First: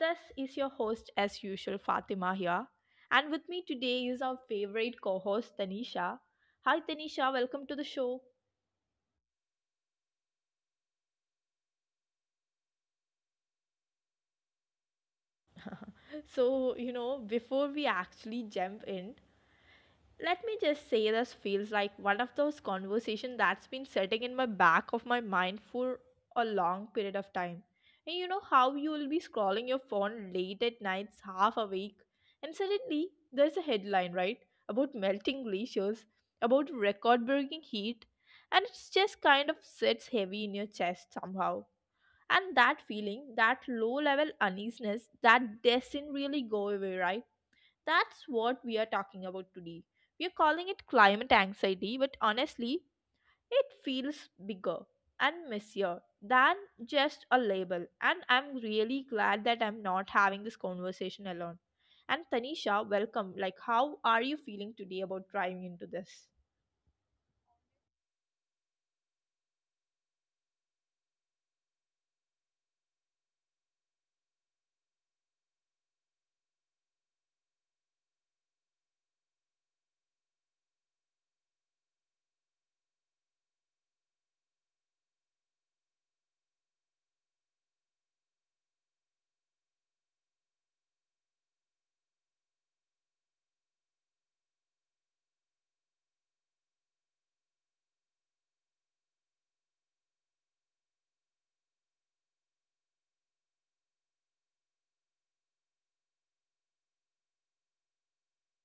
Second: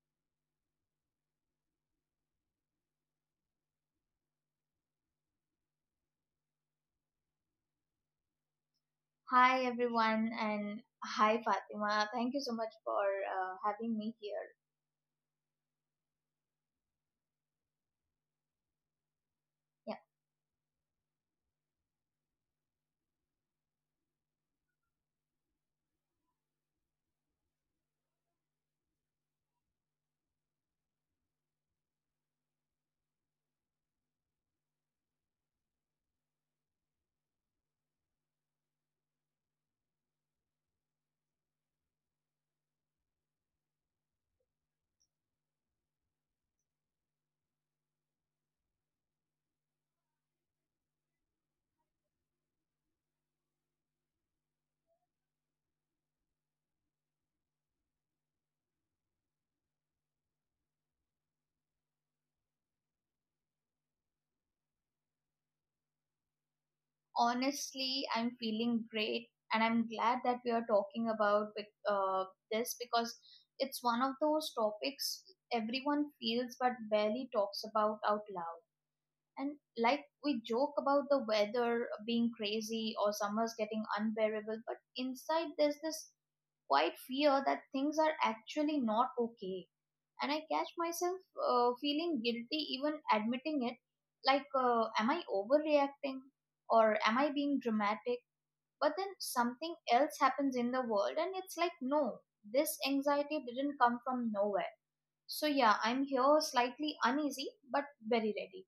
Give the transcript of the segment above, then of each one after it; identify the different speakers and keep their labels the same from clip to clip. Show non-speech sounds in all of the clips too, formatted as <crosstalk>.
Speaker 1: this is your host, as usual, Fatima here. And with me today is our favorite co host, Tanisha. Hi, Tanisha, welcome to the show.
Speaker 2: Hi everyone and hi Fatima. Thank you so much for having me here.
Speaker 1: Before we actually jump in,
Speaker 2: Yeah,
Speaker 1: let me just say this feels like one of those conversations that's been sitting in my back of my mind for a long period of time. And you know how you will be scrolling your phone late at nights, half awake, and suddenly there's a headline, right? About melting glaciers, about record breaking heat, and it just kind of sits heavy in your chest somehow. And that feeling, that low level uneasiness, that doesn't really go away, right? That's what we are talking about today. We are calling it climate anxiety, but honestly, it feels bigger and messier than just a label. And I'm really glad that I'm not having this conversation alone. And Tanisha, welcome. Like, how are you feeling today about driving into this?
Speaker 2: honestly, I'm feeling great and I'm glad that we are talking about this because it's one of those topics everyone feels but barely talks about out loud. And like we joke about the weather being crazy or summers getting unbearable, but inside there's this quite fear that things are actually not okay. And I catch myself feeling guilty even admitting it. Like, am I overreacting? Or am I being dramatic? But then something else happens in the world, and it's like, no, this anxiety didn't come from nowhere. So, yeah, I'm here slightly uneasy, but very ready.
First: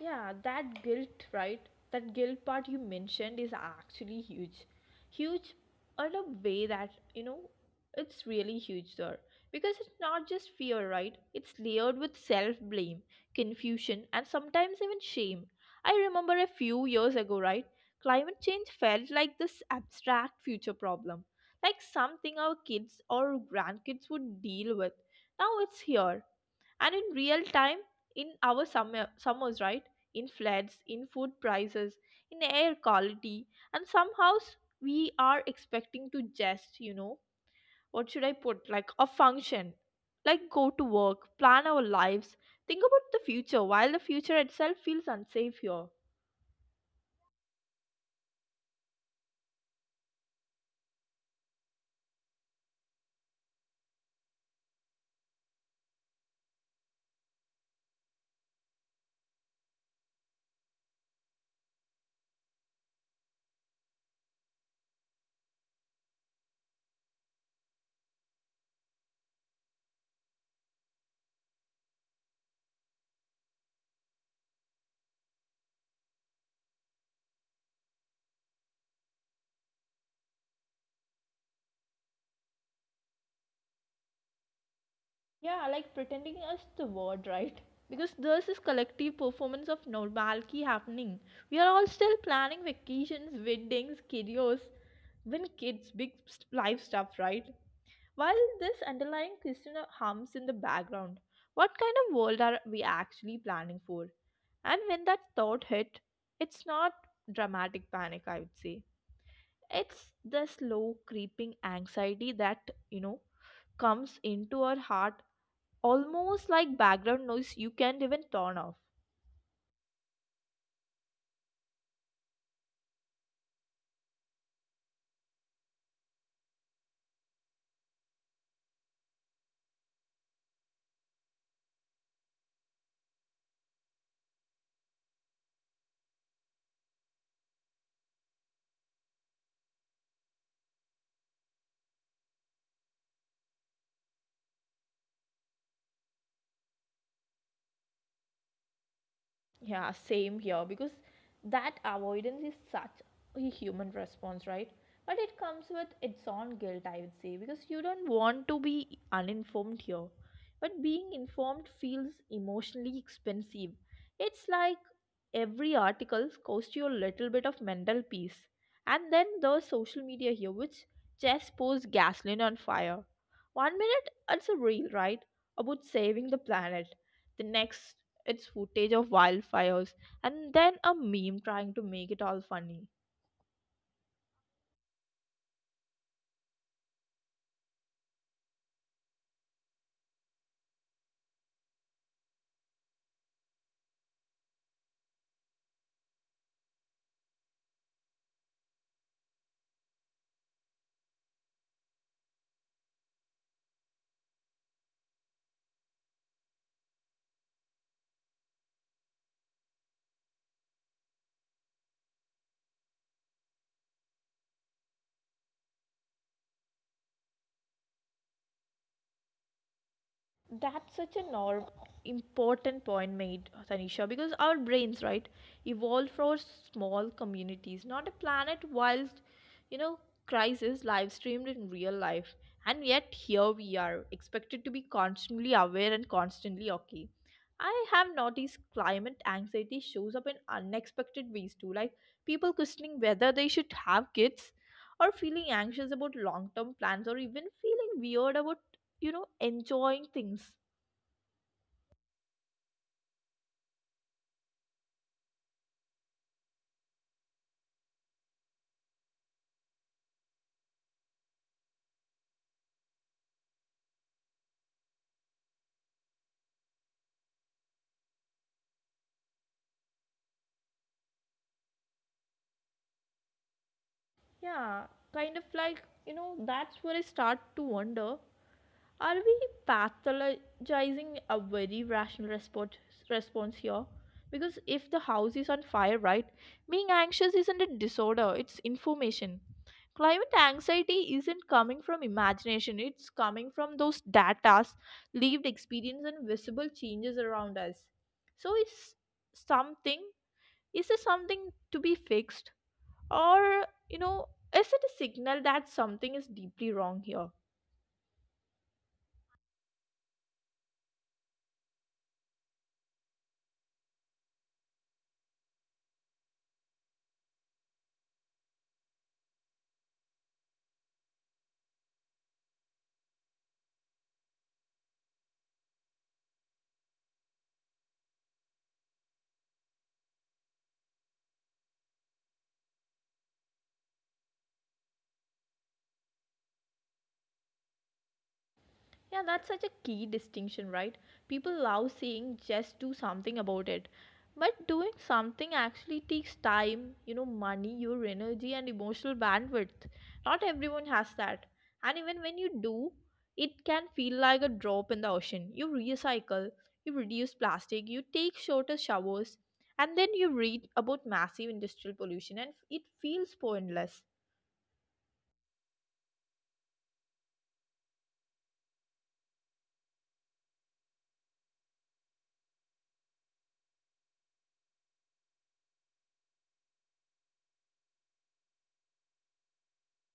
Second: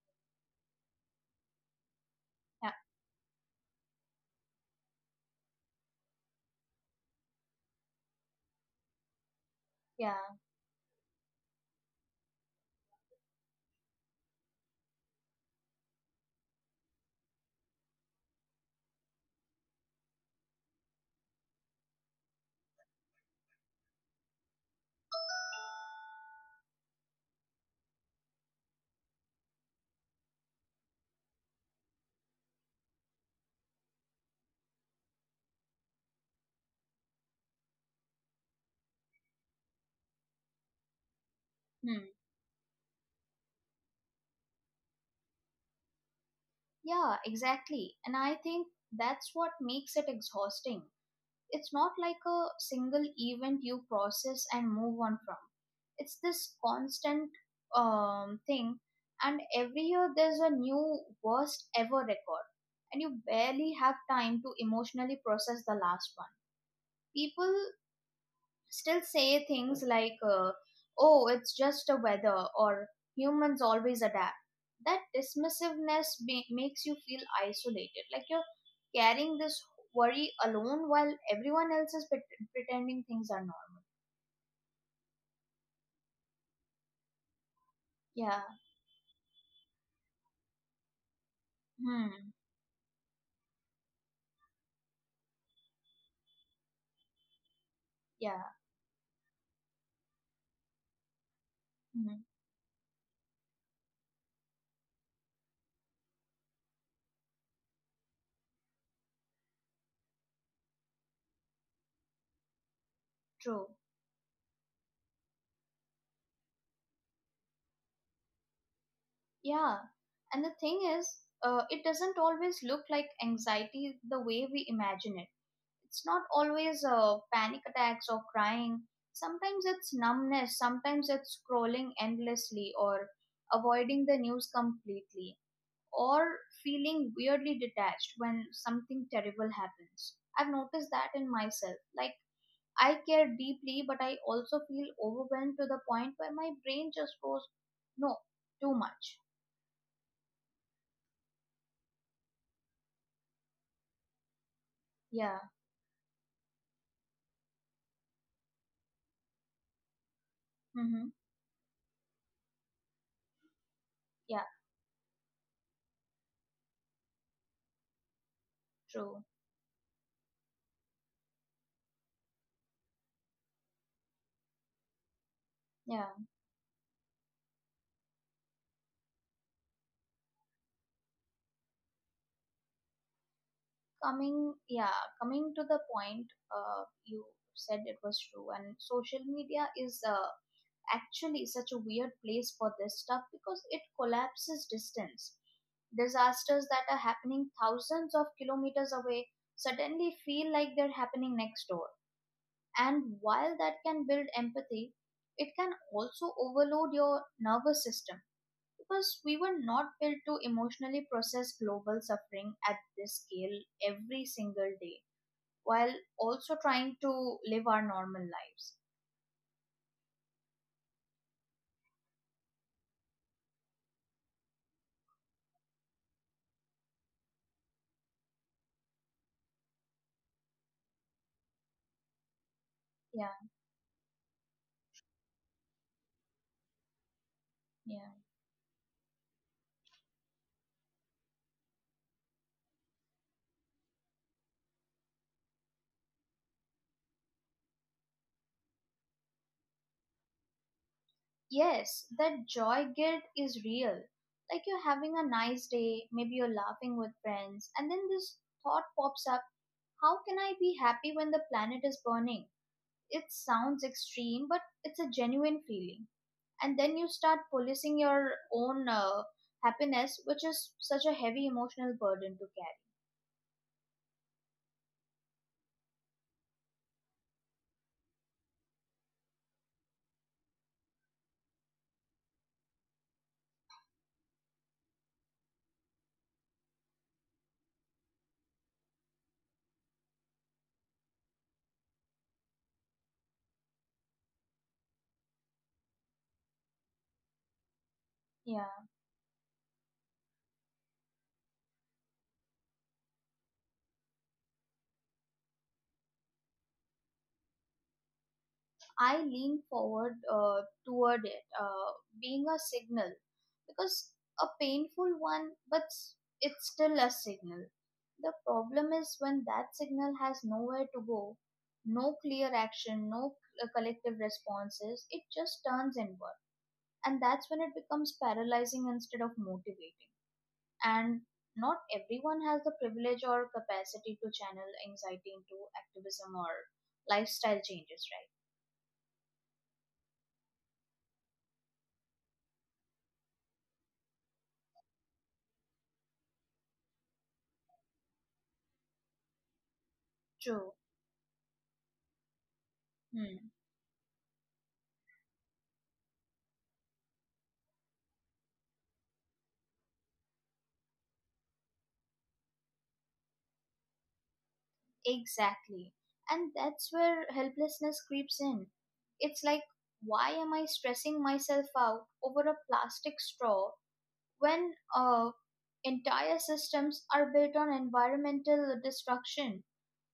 Speaker 1: Yeah, that guilt, right? That guilt part
Speaker 2: Yeah,
Speaker 1: you mentioned is actually huge. Huge in a way that, you know, it's really huge there. Because it's
Speaker 2: yeah.
Speaker 1: not just fear, right? It's layered with self blame, confusion, and sometimes even shame. I remember a few years ago, right? Climate change felt like this abstract future problem, like something our kids or grandkids would deal with. Now it's here and in real time in our summers right, in floods, in food prices, in air quality, and somehow we are expecting to just what should I put, like a function, like go to work, plan
Speaker 2: Hmm.
Speaker 1: our lives, think about the future while the future itself feels unsafe here.
Speaker 2: Yeah, exactly. And I think that's what makes it exhausting. It's not like a single event you process and move on from. It's this constant thing, and every year there's a new worst ever record, and you barely have time to emotionally process the last one. People still say things like, oh, it's just the weather, or humans always adapt. That dismissiveness makes you feel isolated, like you're carrying this worry alone while everyone else is pretending things are normal.
Speaker 1: Yeah, like pretending is the word, right? Because
Speaker 2: Yeah.
Speaker 1: there's this collective performance of normalcy happening. We are all
Speaker 2: Hmm.
Speaker 1: still planning vacations, weddings, careers, even kids, big life stuff, right?
Speaker 2: Yeah.
Speaker 1: While this underlying question hums in the background, what kind
Speaker 2: Hmm.
Speaker 1: of world are we actually planning for? And when that thought hit, it's not dramatic panic, I would say. It's the slow creeping anxiety that, you know,
Speaker 2: True.
Speaker 1: comes into our heart almost like background noise you can't even turn off.
Speaker 2: Yeah. And the thing is, it doesn't always look like anxiety the way we imagine it. It's not always panic attacks or crying. Sometimes it's numbness, sometimes it's scrolling endlessly or avoiding the news completely, or feeling weirdly detached when something terrible happens. I've noticed that in myself. Like, I care deeply, but I also feel overwhelmed to the point where my brain just goes, no, too much.
Speaker 1: Yeah, same here, because that avoidance is such a human response, right? But it
Speaker 2: Yeah.
Speaker 1: comes with its own guilt, I would say, because you don't want to be uninformed here. But being
Speaker 2: Mm-hmm.
Speaker 1: informed feels emotionally expensive.
Speaker 2: Yeah,
Speaker 1: It's like every article costs you a little bit of mental peace. And
Speaker 2: true.
Speaker 1: then there's social media here, which just pours gasoline on fire. One minute it's a reel, right? About
Speaker 2: Yeah.
Speaker 1: saving the planet. The next, it's footage of wildfires and then a meme trying to make it all funny.
Speaker 2: Coming, coming to the point, you said it was true, and social media is actually such a weird place for this stuff, because it collapses distance. Disasters that are happening thousands of kilometers away suddenly feel like they're happening next door, and while that can build empathy, it can also overload your nervous system, because we were not built to emotionally process global suffering at this scale every single day while also trying to live our normal lives.
Speaker 1: That's such a norm important point made, Tanisha, because our brains, right, evolved for small communities, not a planet wild, you know, crisis live streamed in real life. And
Speaker 2: Yeah,
Speaker 1: yet here we are, expected to be constantly aware and constantly okay. I
Speaker 2: yeah.
Speaker 1: have noticed climate anxiety shows up in unexpected ways too, like people questioning whether they should have kids, or feeling anxious about long term plans, or even feeling weird about, you know, enjoying things.
Speaker 2: Yes, that joy guilt is real. Like, you're having a nice day, maybe you're laughing with friends, and then this thought pops up: how can I be happy when the planet is burning? It sounds extreme, but it's a genuine feeling. And then you start policing your own happiness, which is such a heavy emotional burden to carry.
Speaker 1: Yeah, kind of like, you know, that's where I start to wonder, are we pathologizing a very rational response here? Because if the house is on fire, right, being anxious isn't a disorder, it's information. Climate anxiety isn't coming from imagination, it's coming from those data, lived experience, and visible changes around us.
Speaker 2: Yeah.
Speaker 1: So, is something, is this something to be fixed? Or, you know, is it a signal that something is deeply wrong here?
Speaker 2: I lean forward toward it, being a signal, because, a painful one, but it's still a signal. The problem is when that signal has nowhere to go, no clear action, no collective responses, it just turns inward. And that's when it becomes paralyzing instead of motivating. And not everyone has the privilege or capacity to channel anxiety into activism or lifestyle changes, right?
Speaker 1: Yeah, that's such a key distinction, right? People love saying just do something about it. But doing something actually takes time, you know, money, your energy, and emotional bandwidth. Not
Speaker 2: True.
Speaker 1: everyone has that. And even when you do,
Speaker 2: Hmm.
Speaker 1: it can feel like a drop in the ocean. You recycle, you reduce plastic, you take shorter showers, and then you read about massive industrial pollution, and it feels pointless.
Speaker 2: Exactly. And that's where helplessness creeps in. It's like, why am I stressing myself out over a plastic straw when entire systems are built on environmental destruction?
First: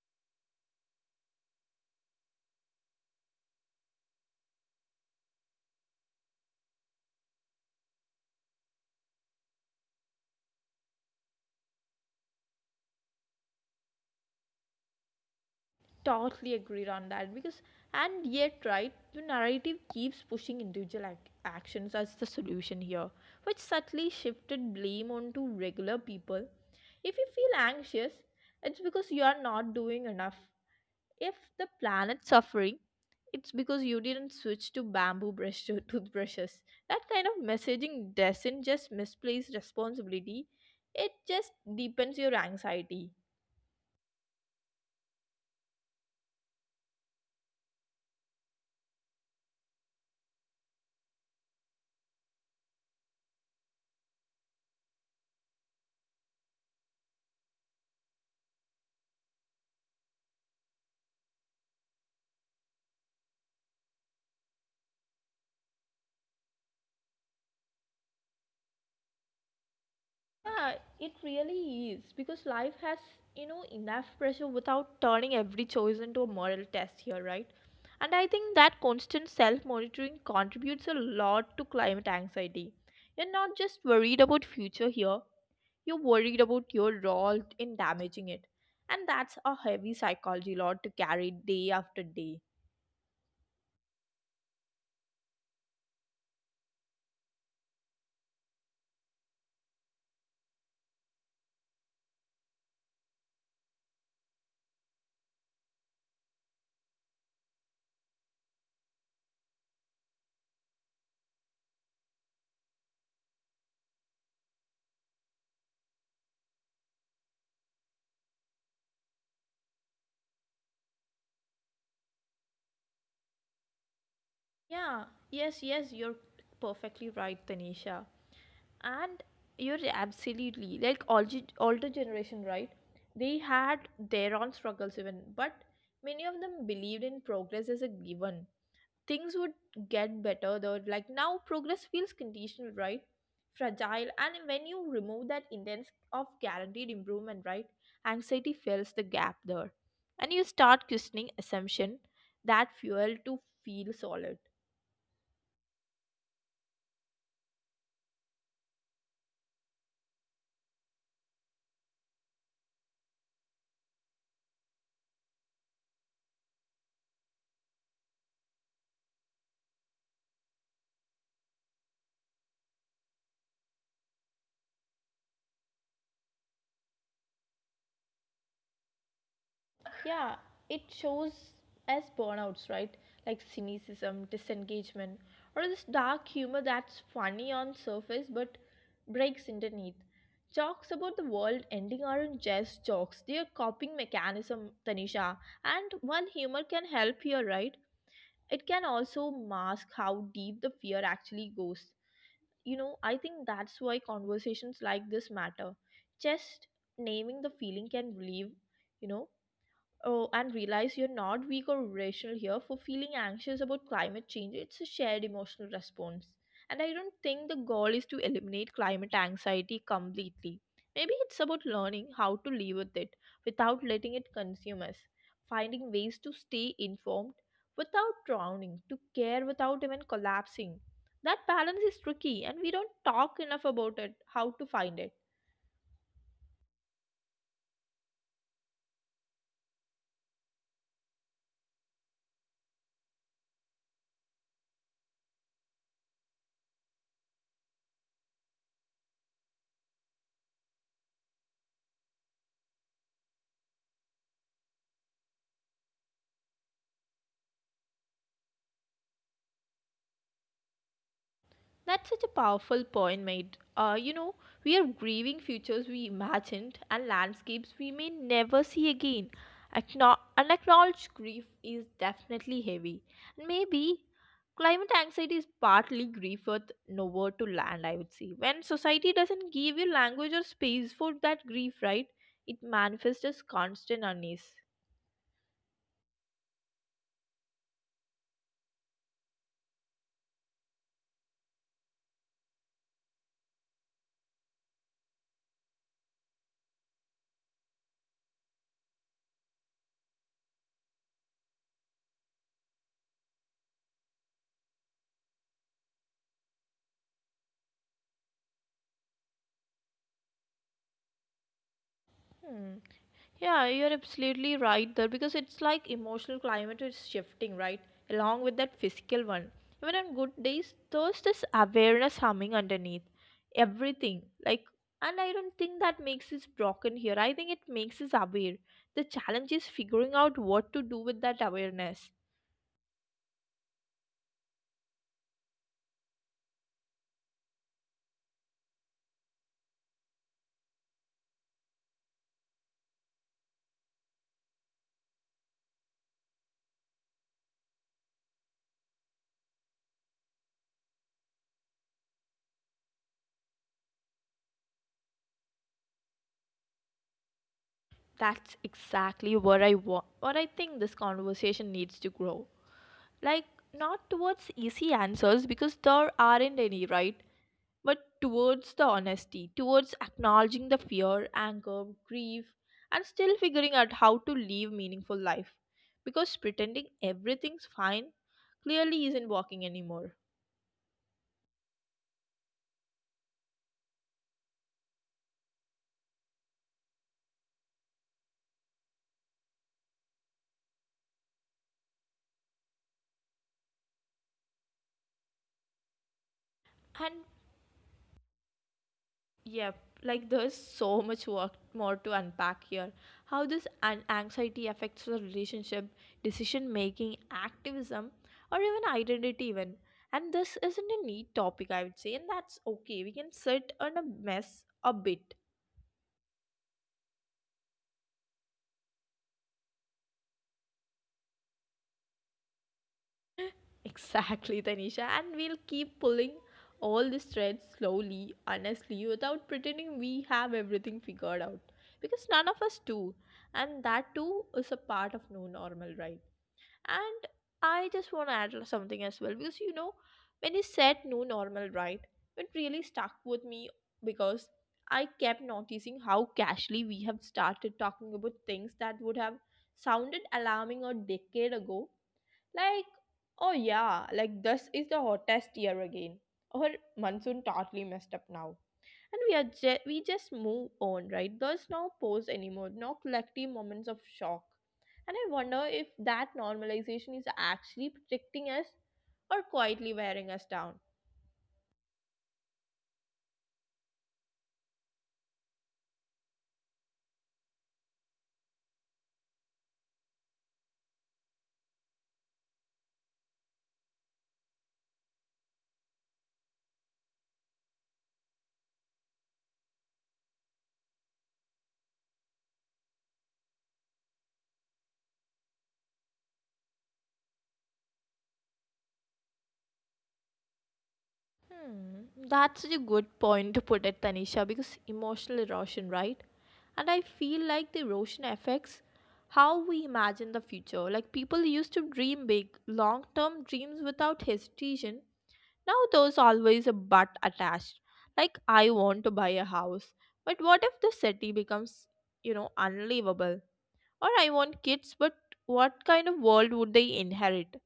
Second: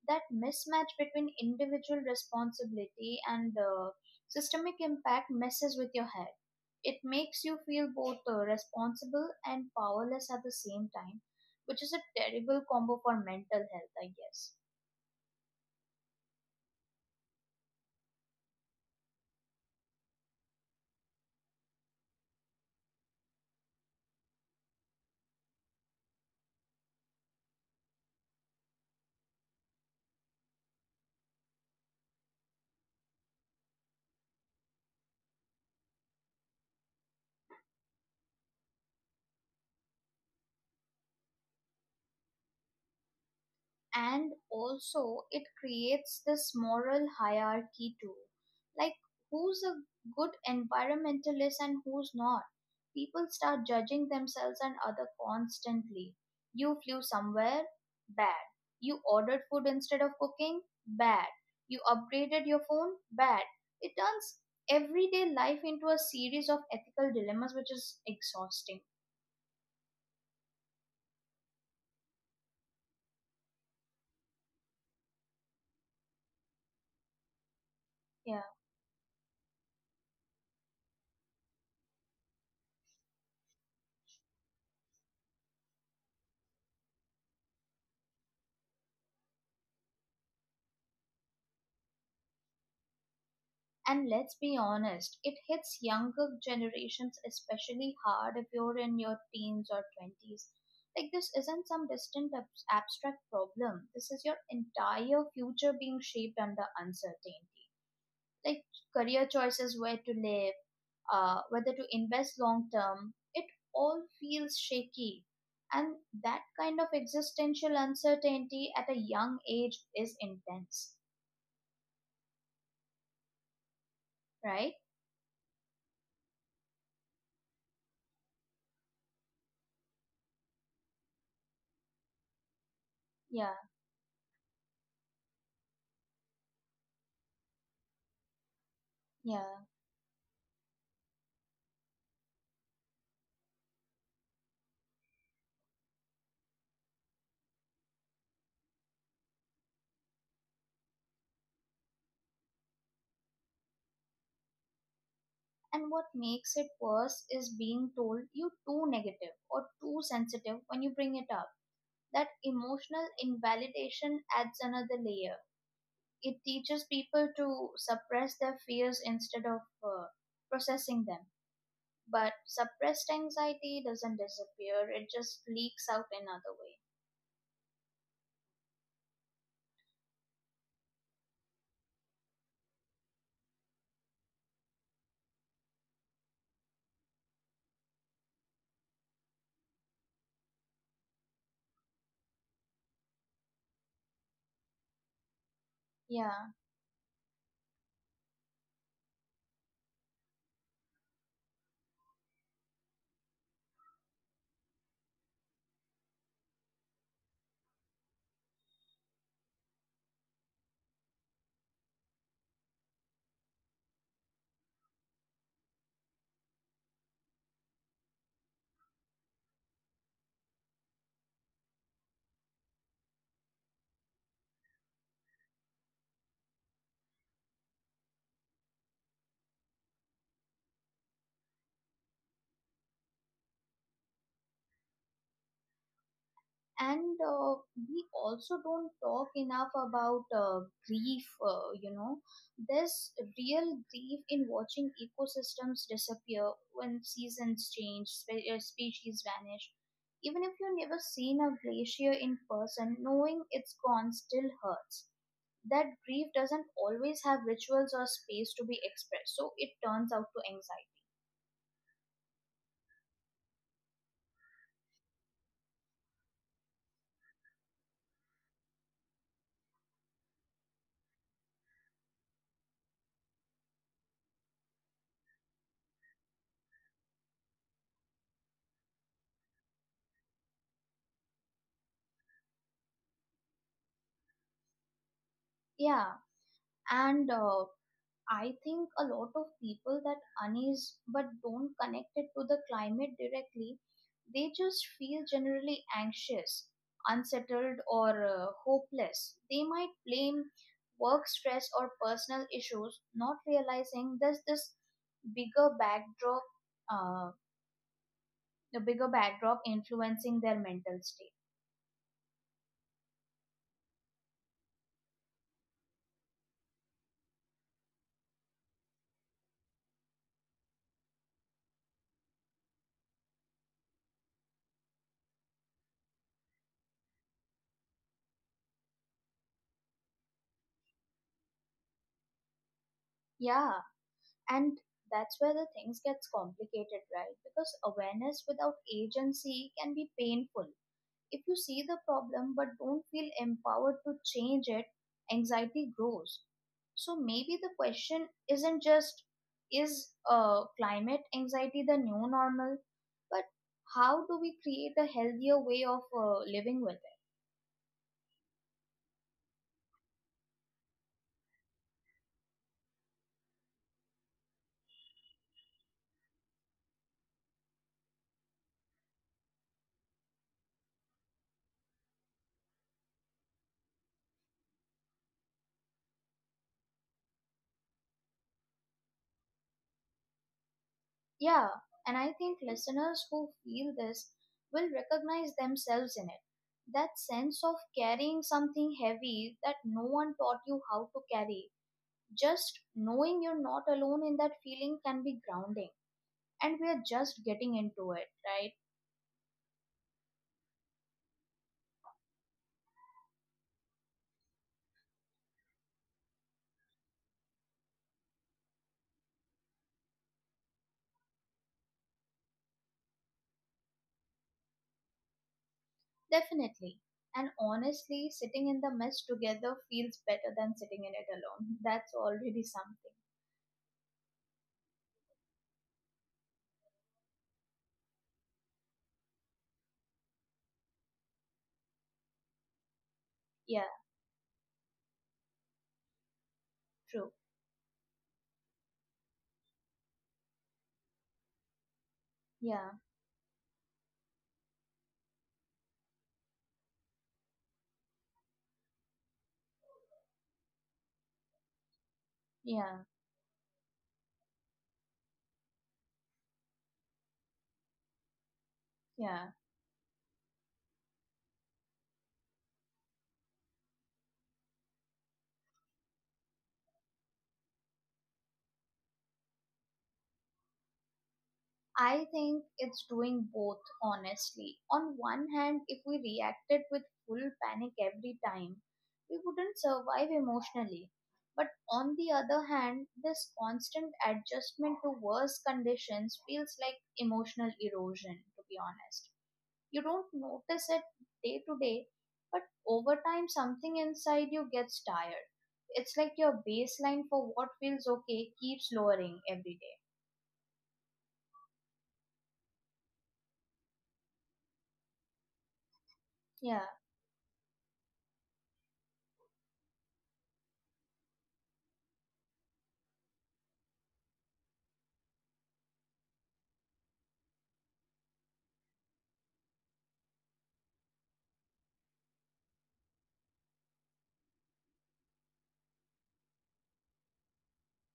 Speaker 2: That mismatch between individual responsibility and systemic impact messes with your head. It makes you feel both responsible and powerless at the same time, which is a terrible combo for mental health, I guess.
Speaker 1: Totally agreed on that, because and yet, right, the narrative keeps pushing individual actions as the solution here, which subtly shifted blame onto regular people. If you feel anxious, it's because you are not doing enough. If the planet's suffering, it's because you didn't switch to bamboo brush <laughs> to toothbrushes. That kind of messaging doesn't just misplace responsibility, it just deepens your anxiety.
Speaker 2: And also it creates this moral hierarchy too, like, who's a good environmentalist and who's not. People start judging themselves and other constantly. You flew somewhere, bad. You ordered food instead of cooking, bad. You upgraded your phone, bad. It turns everyday life into a series of ethical dilemmas, which is exhausting.
Speaker 1: Yeah, it really is because life has, you know, enough pressure without turning every choice into a moral test here, right? And
Speaker 2: Yeah.
Speaker 1: I think that constant self monitoring contributes a lot to climate anxiety. You're not just worried about future here, you're worried about your role in damaging it. And that's a heavy psychology load to carry day after day.
Speaker 2: And let's be honest, it hits younger generations especially hard if you're in your teens or 20s. Like, this isn't some distant abstract problem. This is your entire future being shaped under uncertainty. Like, career choices, where to live, whether to invest long term, it all feels shaky. And that kind of existential uncertainty at a young age is intense, right?
Speaker 1: Yeah, yes, you're perfectly right, Tanisha. And you're absolutely like older generation, right?
Speaker 2: Yeah,
Speaker 1: They had their own struggles even, but many of them believed in progress as a given. Things
Speaker 2: yeah.
Speaker 1: would get better though. Like now, progress feels conditional, right? Fragile, and when you remove that intense of guaranteed improvement, right? Anxiety fills the gap there, and you start questioning assumption that fuel to feel solid.
Speaker 2: And what makes it worse is being told you're too negative or too sensitive when you bring it up. That emotional invalidation adds another layer. It teaches people to suppress their fears instead of processing them. But suppressed anxiety doesn't disappear, it just leaks out another way.
Speaker 1: Yeah, it shows as burnouts, right? Like cynicism, disengagement, or this dark humor that's funny on surface but breaks underneath. Jokes about the world ending aren't just jokes, they are coping mechanism, Tanisha. And
Speaker 2: Yeah.
Speaker 1: while humor can help here, right? It can also mask how deep the fear actually goes. You know, I think that's why conversations like this matter. Just naming the feeling can relieve, you know. Oh, and realize you're not weak or irrational here for feeling anxious about climate change. It's a shared emotional response. And I don't think the goal is to eliminate climate anxiety completely. Maybe it's about learning how to live with it without letting it consume us, finding ways to stay informed without drowning, to care without even collapsing. That balance is tricky, and we don't talk enough about it, how to find it.
Speaker 2: And we also don't talk enough about grief. You know, there's real grief in watching ecosystems disappear, when seasons change, species vanish. Even if you've never seen a glacier in person, knowing it's gone still hurts. That grief doesn't always have rituals or space to be expressed, so it turns out to anxiety.
Speaker 1: That's such a powerful point made. You know, we are grieving futures we imagined and landscapes we may never see again. Unacknowledged grief is definitely heavy. And maybe climate anxiety is partly grief with nowhere to land, I would say. When society doesn't give you language or space for that grief, right, it manifests as constant unease.
Speaker 2: Yeah, and I think a lot of people that unease but don't connect it to the climate directly, they just feel generally anxious, unsettled, or hopeless. They might blame work stress or personal issues, not realizing there's this bigger backdrop, uh, the bigger backdrop influencing their mental state.
Speaker 1: Hmm. Yeah, you're absolutely right there, because it's like emotional climate is shifting, right? Along with that physical one. Even on good days, there's this awareness humming underneath everything. Like, and I don't think that makes us broken here. I think it makes us aware. The challenge is figuring out what to do with that awareness.
Speaker 2: Yeah, and that's where the things gets complicated, right? Because awareness without agency can be painful. If you see the problem but don't feel empowered to change it, anxiety grows. So maybe the question isn't just, is climate anxiety the new normal, but how do we create a healthier way of living with it?
Speaker 1: That's exactly where I want, what I think this conversation needs to grow. Like, not towards easy answers because there aren't any, right? But towards the honesty, towards acknowledging the fear, anger, grief, and still figuring out how to live meaningful life. Because pretending everything's fine clearly isn't working anymore.
Speaker 2: Yeah, and I think listeners who feel this will recognize themselves in it. That sense of carrying something heavy that no one taught you how to carry, just knowing you're not alone in that feeling can be grounding. And we are
Speaker 1: And
Speaker 2: just getting into it, right?
Speaker 1: yep, like there's so much work more to unpack here. How this anxiety affects the relationship, decision making, activism, or even identity even. And this isn't a neat topic, I would say, and that's okay. We can sit on a mess a bit.
Speaker 2: Definitely. And honestly, sitting in the mess together feels better than sitting in it alone. That's already something.
Speaker 1: Exactly, Tanisha. And we'll keep pulling all these threads slowly, honestly, without pretending we have everything figured out. Because none of us do.
Speaker 2: Yeah.
Speaker 1: And that too is a part of no normal, right?
Speaker 2: True.
Speaker 1: And I just want to add something as well. Because you know, when you said no normal, right, it
Speaker 2: yeah
Speaker 1: really stuck with me because I kept noticing how casually we have started talking about things that would have sounded alarming a decade ago,
Speaker 2: yeah
Speaker 1: like, oh yeah, like this is the hottest year again. Our monsoon totally messed up now. And
Speaker 2: yeah
Speaker 1: we are we just move on, right? There's no pause anymore, no collective moments of shock. And I wonder if that normalization is actually protecting us or quietly wearing us down.
Speaker 2: I think it's doing both, honestly. On one hand, if we reacted with full panic every time, we wouldn't survive emotionally. But on the other hand, this constant adjustment to worse conditions feels like emotional erosion, to be honest. You don't notice it day to day, but over time, something inside you gets tired. It's like your baseline for what feels okay keeps lowering every day.
Speaker 1: That's such a good point to put it, Tanisha, because emotional erosion, right?
Speaker 2: Yeah.
Speaker 1: And I feel like the erosion affects how we imagine the future. Like people used to dream big, long term dreams without hesitation. Now there's always a but attached. Like, I want to buy a house, but what if the city becomes, you know, unlivable? Or I want kids, but what kind of world would they inherit?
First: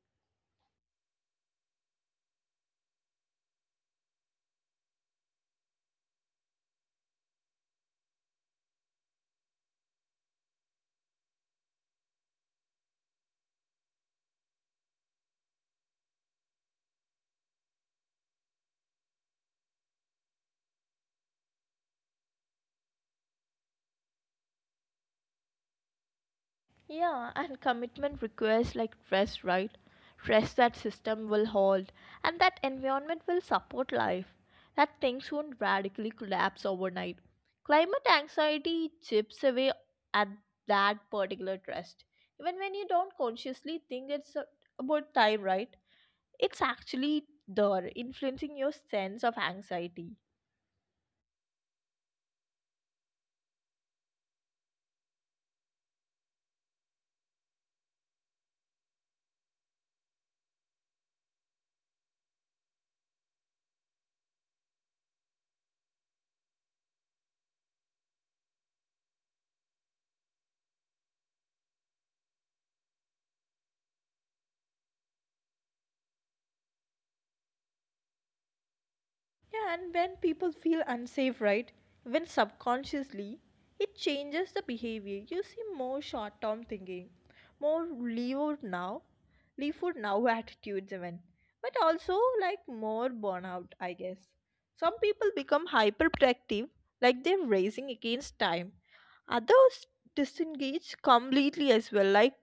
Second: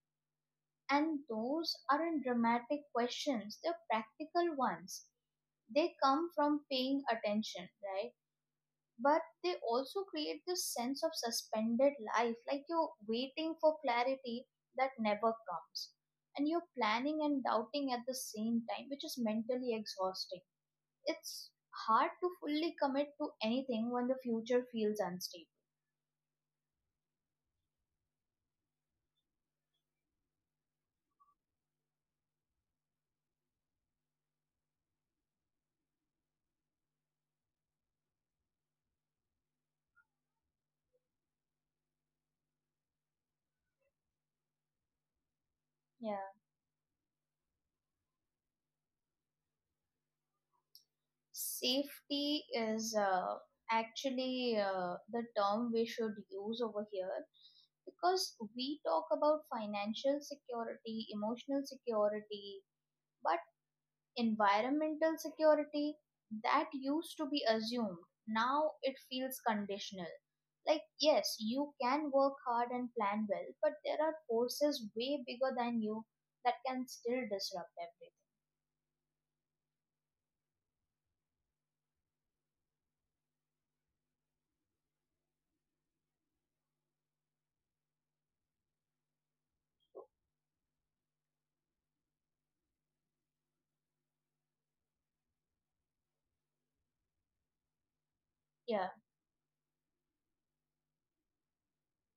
Speaker 2: And those aren't dramatic questions, they're practical ones. They come from paying attention, right? But they also create this sense of suspended life, like you're waiting for clarity that never comes. And you're planning and doubting at the same time, which is mentally exhausting. It's hard to fully commit to anything when the future feels unstable.
Speaker 1: Yeah, and commitment requires like trust, right? Trust that system will hold and that environment will support life, that things won't radically collapse overnight. Climate anxiety chips away at that particular trust. Even when you don't consciously think about time, right?
Speaker 2: Yeah.
Speaker 1: It's actually there, influencing your sense of anxiety.
Speaker 2: Safety is actually the term we should use over here, because we talk about financial security, emotional security, but environmental security, that used to be assumed. Now it feels conditional. Like, yes, you can work hard and plan well, but there are forces way bigger than you that can still disrupt everything.
Speaker 1: Yeah, and when people feel unsafe, right? When subconsciously, it changes the behavior. You see more short term thinking, more leave out now, leave for now <laughs> attitudes, even. But also, like, more burnout, I guess. Some people become hyperprotective, like they're racing against time.
Speaker 2: Yeah.
Speaker 1: Others disengage completely as well, like,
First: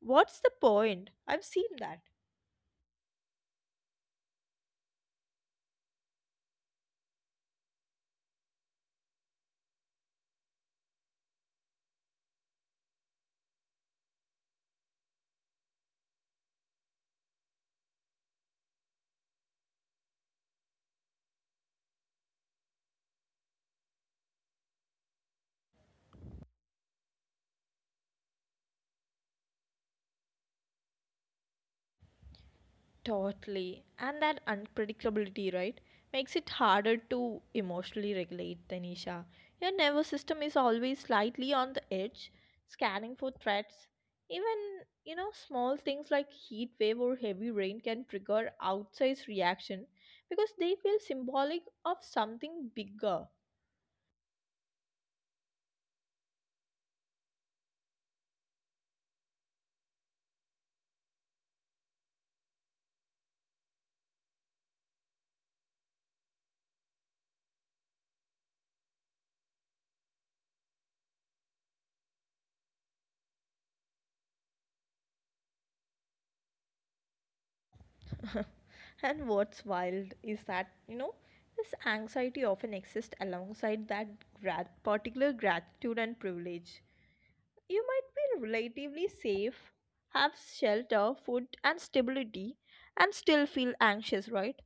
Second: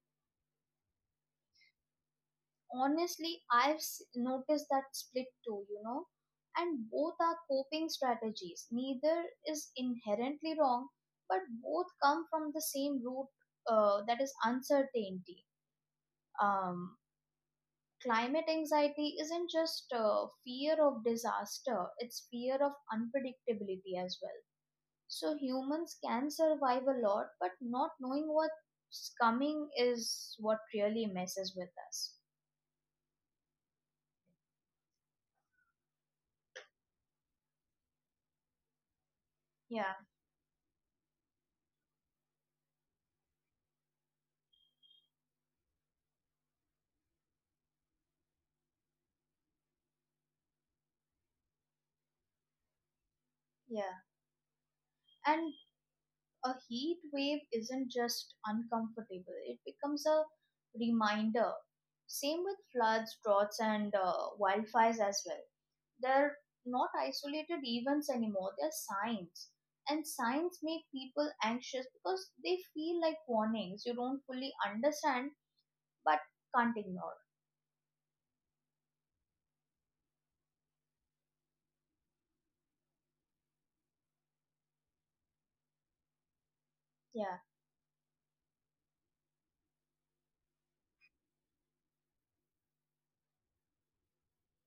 Speaker 1: what's the point? I've seen that.
Speaker 2: Honestly, noticed that split too, you know. And both are coping strategies, neither is inherently wrong, but both come from the same root, that is uncertainty. um, Climate anxiety isn't just fear of disaster, it's fear of unpredictability as well. So humans can survive a lot, but not knowing what's coming is what really messes with us.
Speaker 1: Totally. And that unpredictability, right, makes it harder to emotionally regulate, Tanisha. Your
Speaker 2: yeah
Speaker 1: nervous system is always slightly on the edge, scanning for threats. Even, small things like heat wave or heavy rain can trigger outsized reaction because they feel symbolic of something bigger.
Speaker 2: yeah And a heat wave isn't just uncomfortable, it becomes a reminder. Same with floods, droughts, and wildfires as well. They're not isolated events anymore, they're signs. And signs make people anxious because they feel like warnings you don't fully understand, but can't ignore.
Speaker 1: <laughs> And what's wild is that, this anxiety often exists alongside that particular gratitude and privilege.
Speaker 2: Yeah,
Speaker 1: You might be relatively safe, have shelter, food, and stability, and still feel anxious, right?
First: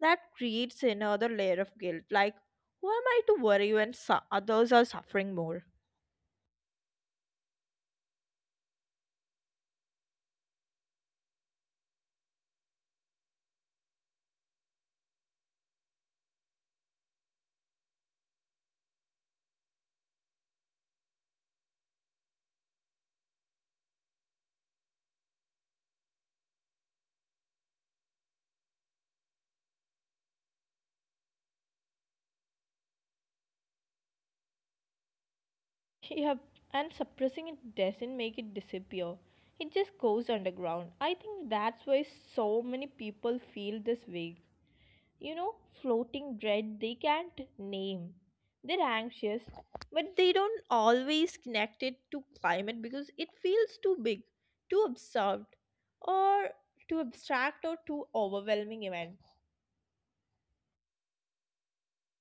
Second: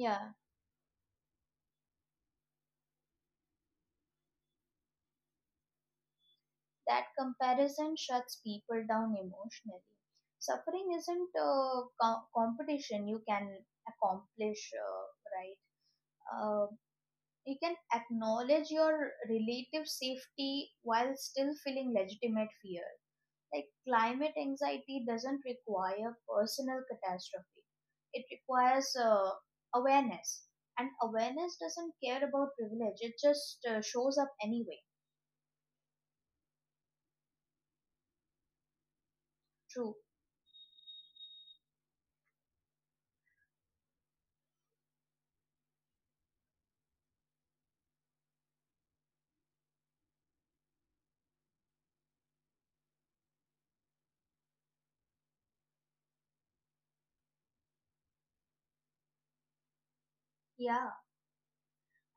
Speaker 1: That creates another layer of guilt like, who am I to worry when others are suffering more?
Speaker 2: That comparison shuts people down emotionally. Suffering isn't a competition you can accomplish, right? Uh, you can acknowledge your relative safety while still feeling legitimate fear. Like, climate anxiety doesn't require personal catastrophe, it requires awareness. And awareness doesn't care about privilege, it just shows up anyway.
Speaker 1: <laughs> Yeah, and suppressing it doesn't make it disappear. It just
Speaker 2: True.
Speaker 1: goes underground. I think that's why so many people feel this way. you know, Floating dread they can't name. They're anxious, but they don't always connect it to climate because it feels too big, too absurd, or too abstract or too overwhelming event.
Speaker 2: Yeah.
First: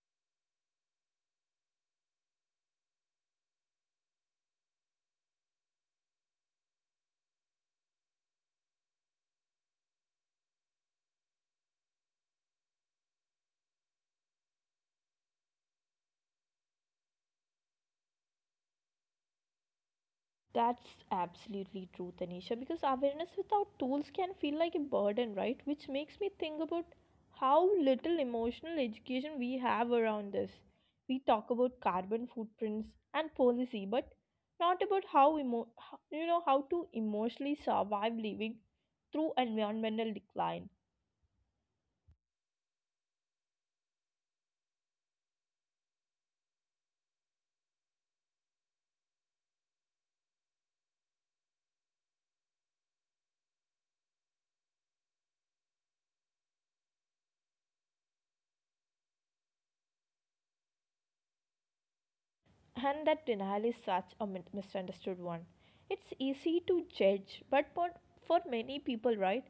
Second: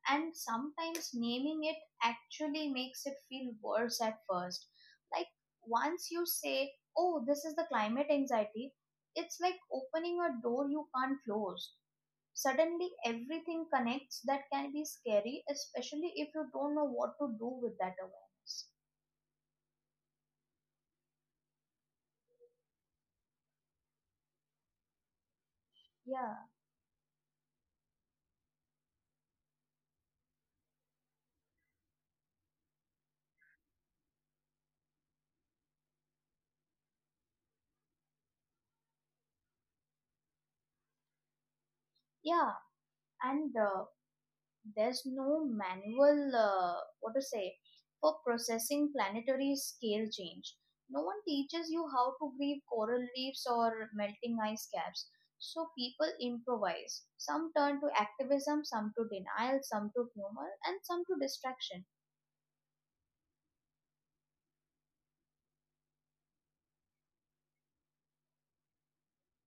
Speaker 2: And sometimes naming it actually makes it feel worse at first. Like, once you say, oh, this is the climate anxiety, it's like opening a door you can't close. Suddenly, everything connects. That can be scary, especially if you don't know what to do with that awareness.
Speaker 1: That's absolutely true, Tanisha, because awareness without tools can feel like a burden, right? Which makes me
Speaker 2: Yeah,
Speaker 1: think about how little emotional education we have around this. We talk about carbon footprints and policy, but not about how you know how to emotionally survive living through environmental decline.
Speaker 2: yeah, and there's no manual, what to say for processing planetary scale change. No one teaches you how to grieve coral reefs or melting ice caps, so people improvise. Some turn to activism, some to denial, some to humor, and some to distraction.
Speaker 1: And that denial is such a misunderstood one. It's easy to judge, but for many people, right,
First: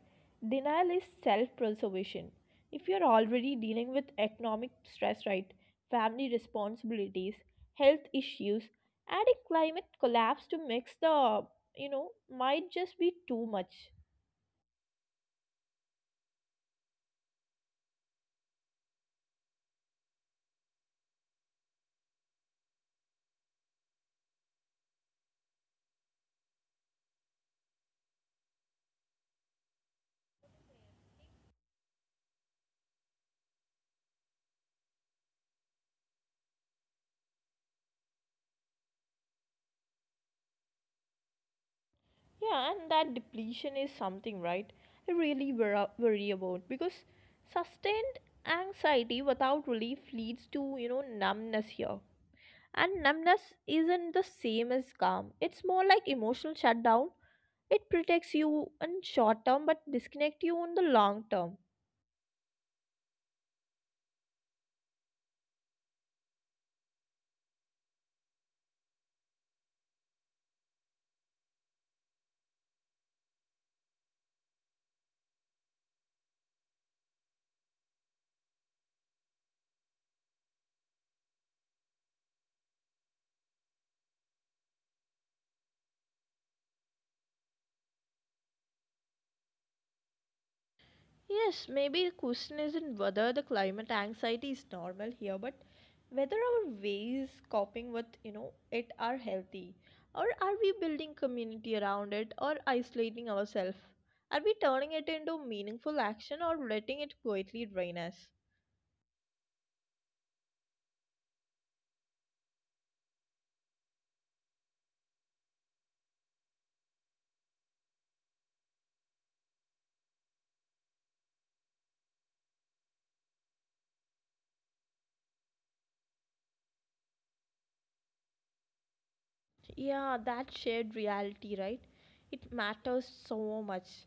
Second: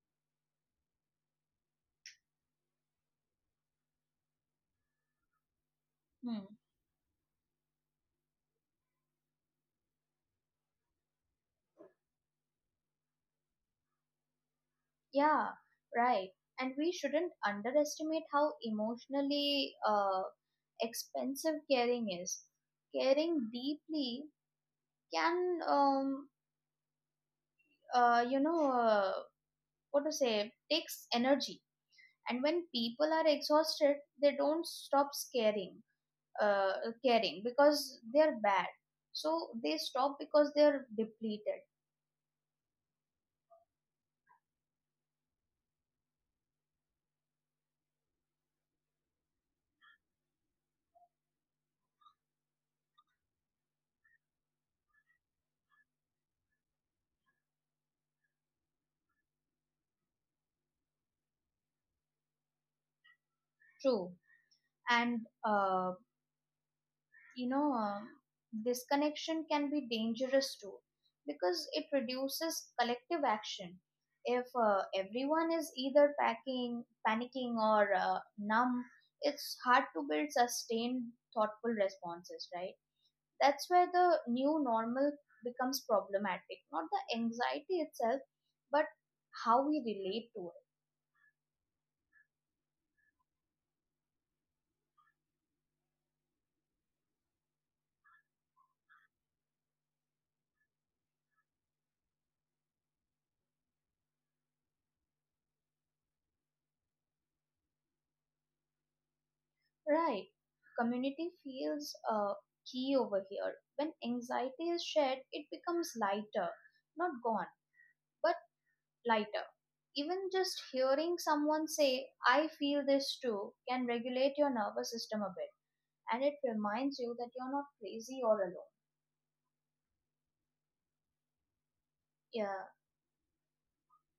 Speaker 1: denial is self preservation. If you're already dealing with economic stress, right, family
Speaker 2: Hmm.
Speaker 1: responsibilities, health issues, adding climate collapse to mix the, might just be too much.
Speaker 2: Yeah, right. And we shouldn't underestimate how emotionally expensive caring is. Caring deeply can, you know what to say takes energy. And when people are exhausted, they don't stop uh, caring because they're bad, so they stop because they're depleted.
Speaker 1: Yeah, and that depletion is something, right? I really worry about because sustained anxiety without relief leads to, numbness here. And numbness isn't the same as calm. It's more like emotional shutdown. It protects you in short term but disconnect you in the long term.
Speaker 2: True. And uh, you know um, disconnection can be dangerous too, because it reduces collective action. If everyone is either packing panicking or numb, it's hard to build sustained, thoughtful responses, right? That's where the new normal becomes problematic, not the anxiety itself, but how we relate to it.
Speaker 1: Yes, maybe the question isn't whether the climate anxiety is normal here, but whether our ways coping with it are healthy, or are we building community around it, or isolating ourselves? Are we turning it into meaningful action, or letting it quietly drain us?
Speaker 2: Right. Community feels key over here. When anxiety is shared, it becomes lighter. Not gone, but lighter. Even just hearing someone say, I feel this too, can regulate your nervous system a bit. And it reminds you that you're not crazy or alone.
Speaker 1: Yeah, that shared reality, right? It
Speaker 2: Yeah,
Speaker 1: matters so much.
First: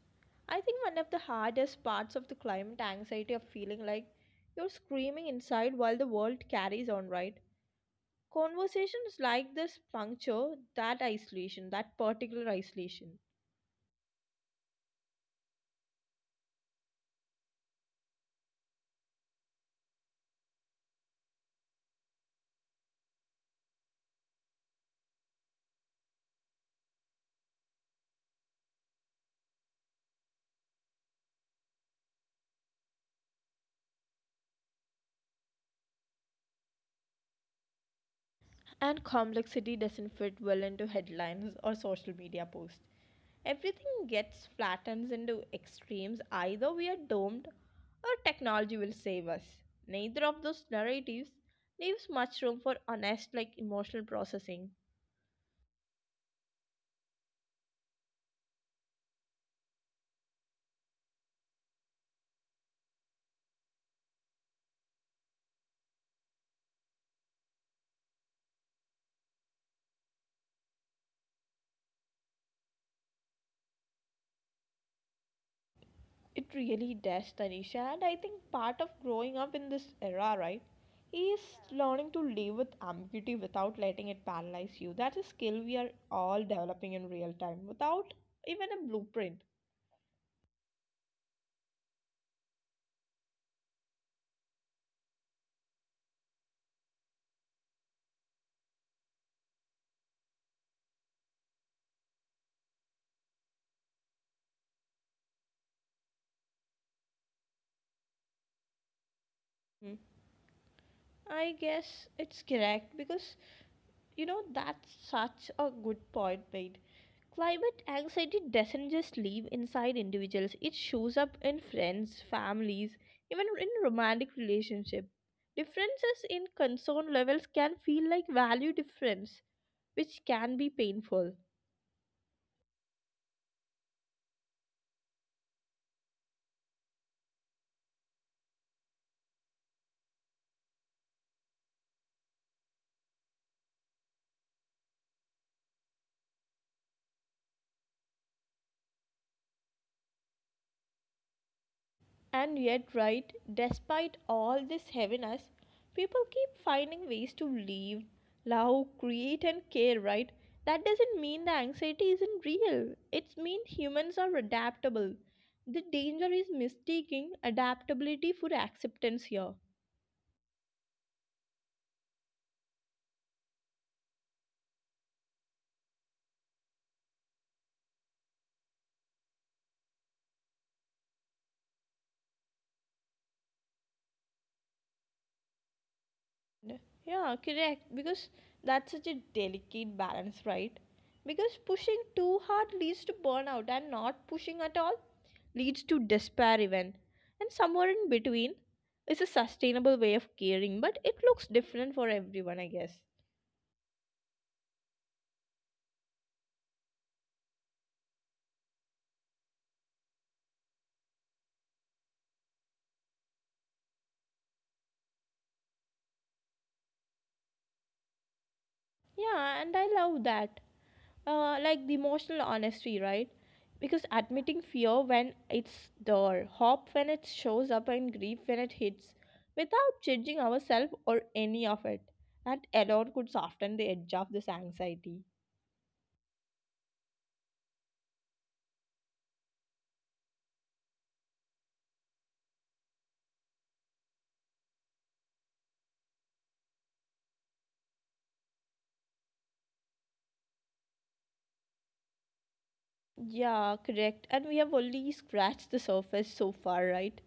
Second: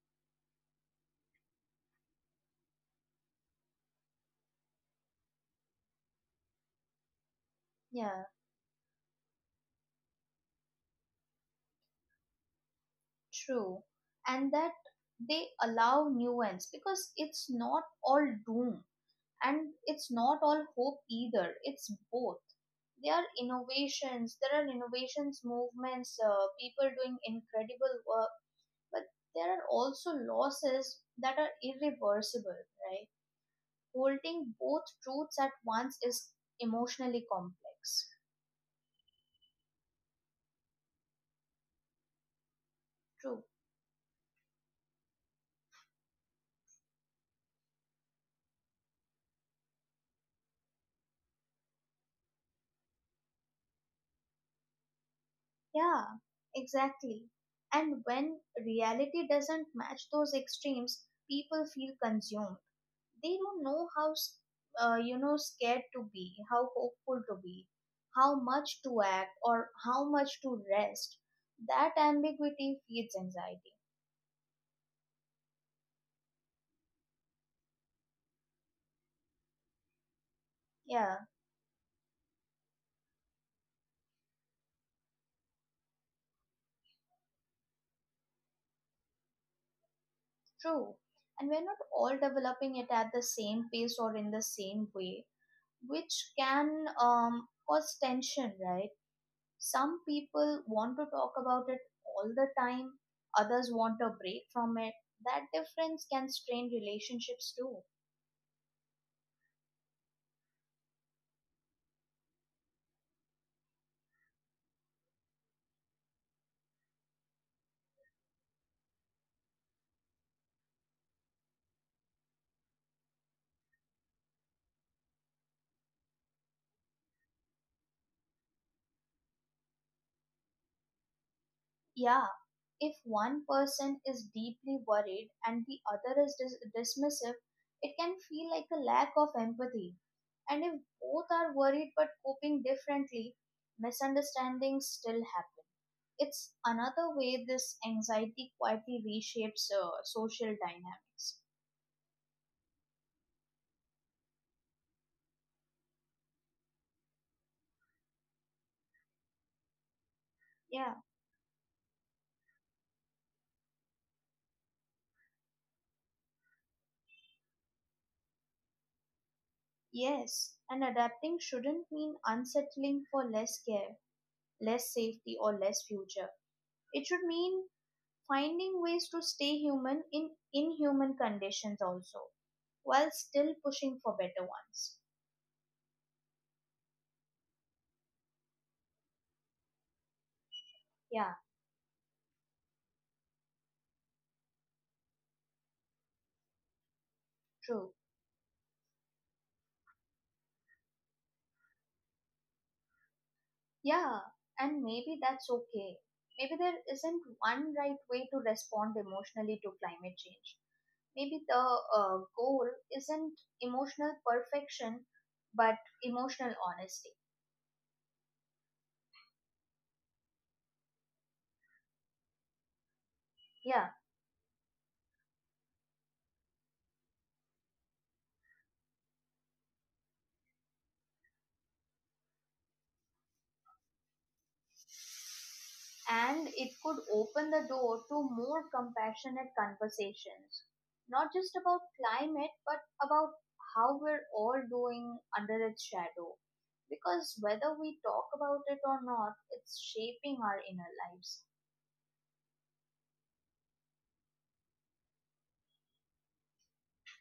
Speaker 1: I think one of the hardest parts of the climate anxiety of feeling like you're screaming inside while the world carries on, right?
Speaker 2: yeah,
Speaker 1: Conversations like this puncture that isolation, that particular isolation.
Speaker 2: true. And that they allow nuance because it's not all doom. And it's not all hope either, it's both. There are innovations, movements, people doing incredible work. But there are also losses that are irreversible, right? Holding both truths at once is emotionally complex.
Speaker 1: And complexity doesn't fit well into headlines or social media posts.
Speaker 2: True.
Speaker 1: Everything gets flattened into extremes. Either we are doomed or technology will save us. Neither of those narratives leaves much room for honest, like emotional processing.
Speaker 2: Yeah, exactly. And when reality doesn't match those extremes, people feel consumed. They don't know how scared to be, how hopeful to be, how much to act or how much to rest. That ambiguity feeds anxiety.
Speaker 1: It really does, Tanisha. And I think part of growing up in this era, right,
Speaker 2: Yeah,
Speaker 1: is learning to live with ambiguity without letting it paralyze you. That's a skill we are all developing in real time without even a blueprint.
Speaker 2: true. And we're not all developing it at the same pace or in the same way, which can cause tension, right? Some people want to talk about it all the time, others want a break from it. That difference can strain relationships too.
Speaker 1: I guess it's correct because that's such a good point made. Climate anxiety doesn't just live inside individuals; it shows up in friends, families, even in romantic relationships. Differences in concern levels can feel like value difference, which can be painful.
Speaker 2: Yeah, if one person is deeply worried and the other is dismissive, it can feel like a lack of empathy. And if both are worried but coping differently, misunderstandings still happen. It's another way this anxiety quietly reshapes social dynamics.
Speaker 1: And yet, right, despite all this heaviness, people keep finding ways to live, love, create, and care, right? That
Speaker 2: Yeah,
Speaker 1: doesn't mean the anxiety isn't real. It means humans are adaptable. The danger is mistaking adaptability for acceptance here.
Speaker 2: yes, and adapting shouldn't mean unsettling for less care, less safety, or less future. It should mean finding ways to stay human in inhuman conditions also, while still pushing for better ones.
Speaker 1: Yeah, correct. Because that's such a delicate balance, right?
Speaker 2: Yeah,
Speaker 1: Because pushing too hard leads to burnout, and not pushing at all leads to despair, even. And somewhere
Speaker 2: true.
Speaker 1: in between is a sustainable way of caring, but it looks different for everyone, I guess.
Speaker 2: Yeah, and maybe that's okay. Maybe there isn't one right way to respond emotionally to climate change. Maybe the goal isn't emotional perfection, but emotional honesty.
Speaker 1: Yeah, and I love that. Like the emotional honesty, right?
Speaker 2: Yeah.
Speaker 1: Because admitting fear when it's there, hope when it shows up, and grief when it hits, without judging ourselves or any of it, that alone could soften the edge of this anxiety.
Speaker 2: And it could open the door to more compassionate conversations, not just about climate, but about how we're all doing under its shadow. Because whether we talk about it or not, it's shaping our inner lives.
Speaker 1: Yeah, correct. And we have only scratched the surface so far, right?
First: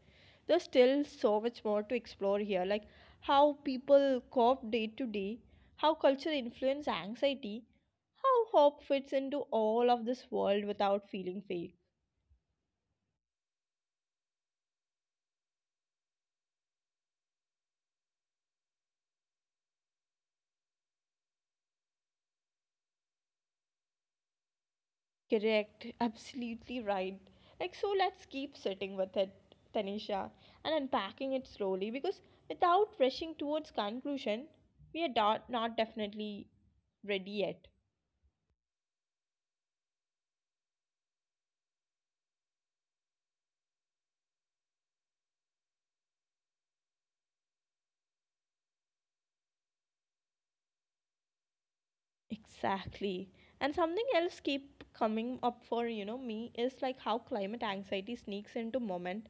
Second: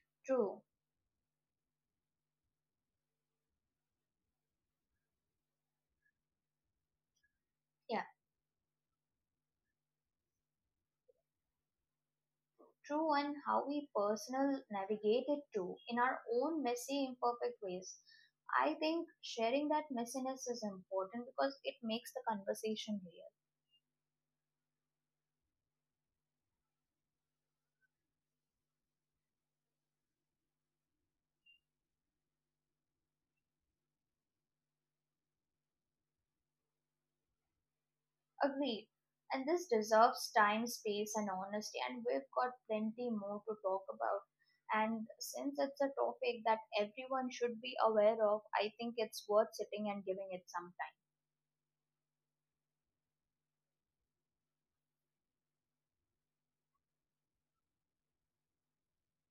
Speaker 1: There's
Speaker 2: True.
Speaker 1: still so much more to explore here, like how people cope day to day, how culture influence anxiety,
Speaker 2: Yeah,
Speaker 1: how hope fits into all of this world without feeling fake.
Speaker 2: true. And how we personal navigate it too, in our own messy, imperfect ways. I think sharing that messiness is important because it makes the conversation real.
Speaker 1: Correct, absolutely right. Like so let's keep sitting with it, Tanisha, and unpacking it slowly because without rushing towards conclusion, we are not, not definitely ready yet.
Speaker 2: Agreed. And this deserves time, space, and honesty. And we've got plenty more to talk about. And since it's a topic that everyone should be aware of, I think it's worth sitting and giving it some time.
Speaker 1: Exactly. And something else keep coming up for, me is like how climate anxiety sneaks into moment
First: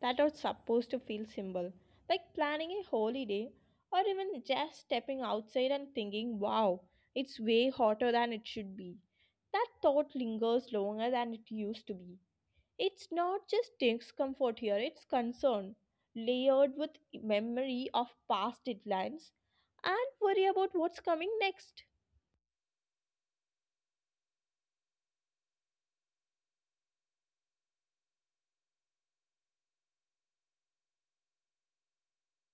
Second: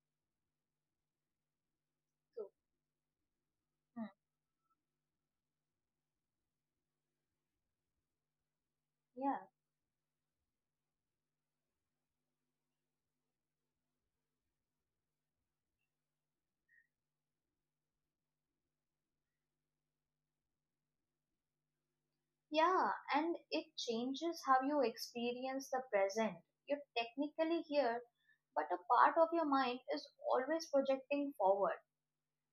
Speaker 1: that are supposed to feel simple. Like
Speaker 2: Too.
Speaker 1: planning a holiday or
Speaker 2: Hmm.
Speaker 1: even just stepping outside and thinking, wow, it's way hotter than it should be.
Speaker 2: Yeah.
Speaker 1: That thought lingers longer than it used to be. It's not just discomfort here, it's concern, layered with memory of past deadlines and worry about what's coming next.
Speaker 2: Yeah. And it changes how you experience the present. You're technically here, but a part of your mind is always projecting forward.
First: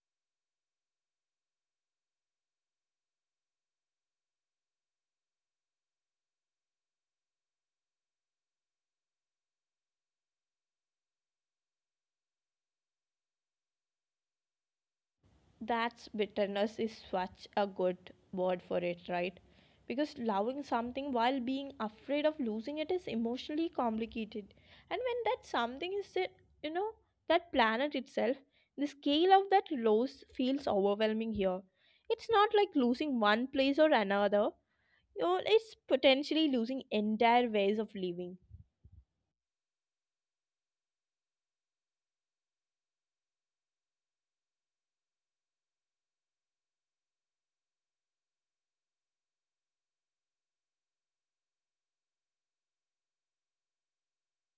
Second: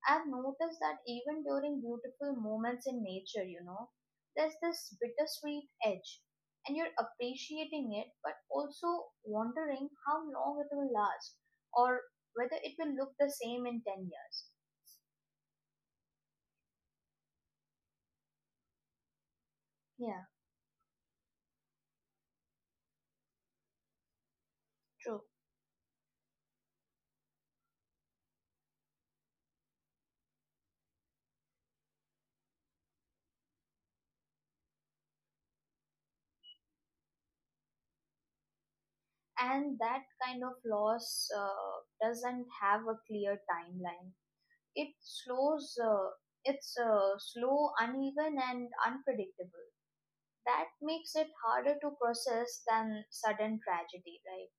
Speaker 2: I've noticed that even during beautiful moments in nature, you know, there's this bittersweet edge, and you're appreciating it, but also wondering how long it will last, or whether it will look the same in 10 years.
Speaker 1: That's bitterness is such a good word for it, right? Because
Speaker 2: Yeah,
Speaker 1: loving something while being afraid of losing it is emotionally complicated. And when
Speaker 2: true.
Speaker 1: that something is, you know, that planet itself, the scale of that loss feels overwhelming here. It's not like losing one place or another, it's potentially losing entire ways of living.
Speaker 2: And that kind of loss doesn't have a clear timeline. It slows, uh, it's slow, uneven, and unpredictable. That makes it harder to process than sudden tragedy, right?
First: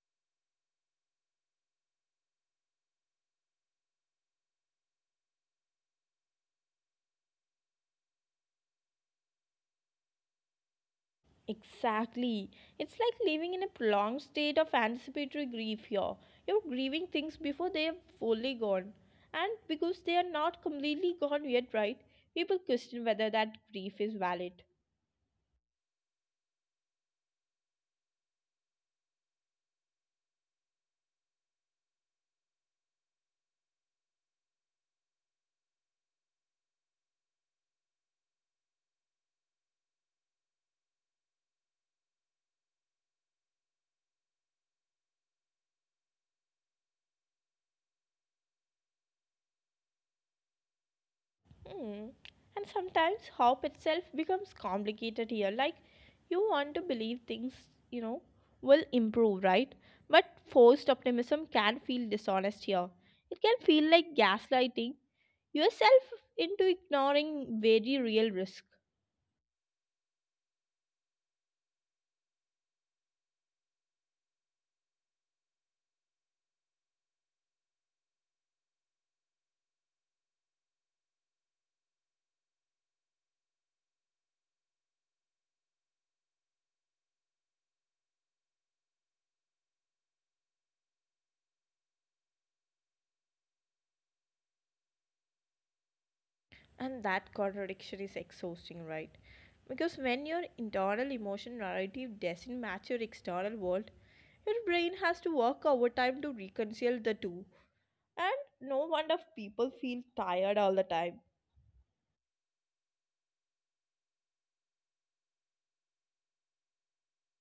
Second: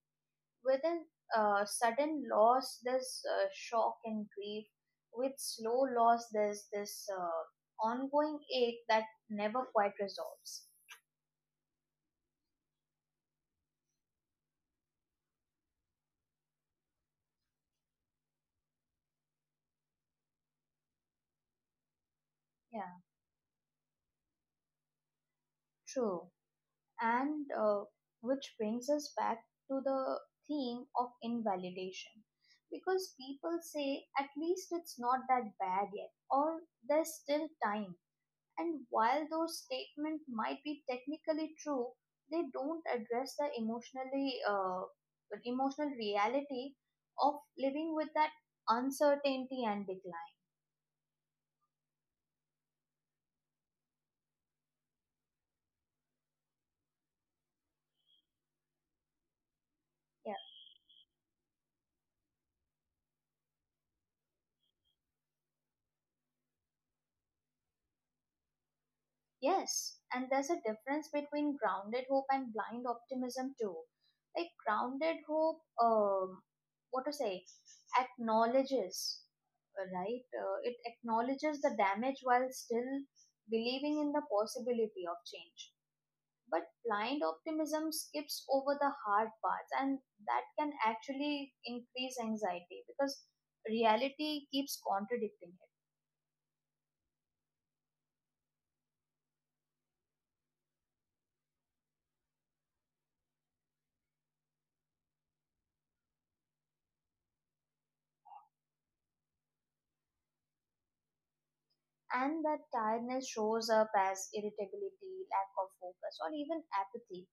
Speaker 2: Within sudden loss, there's shock and grief. With slow loss, there's this ongoing ache that never quite resolves.
Speaker 1: Exactly. It's like living in a prolonged state of anticipatory grief here. You're grieving things before they are fully gone. And because they are not completely gone yet, right? People
Speaker 2: Yeah,
Speaker 1: question whether that grief is valid.
Speaker 2: true. And Which brings us back to the theme of invalidation. Because people say, at least it's not that bad yet, or there's still time. And while those statements might be technically true, they don't address the emotional reality of living with that uncertainty and decline.
Speaker 1: Hmm. And sometimes hope itself becomes complicated here. Like, you want to believe things, you know, will improve, right? But
Speaker 2: Yeah.
Speaker 1: forced optimism can feel dishonest here. It can feel like gaslighting yourself into ignoring very real risk.
Speaker 2: Yes, and there's a difference between grounded hope and blind optimism too. Like grounded hope, what to say, acknowledges, right? It acknowledges the damage while still believing in the possibility of change. But blind optimism skips over the hard parts, and that can actually increase anxiety because reality keeps contradicting it.
Speaker 1: And that contradiction is exhausting, right? Because when your internal emotion narrative doesn't match your external world, your brain has to work overtime to reconcile the two. And no wonder people feel tired all the time.
Speaker 2: And that tiredness shows up as irritability, lack of focus, or even apathy.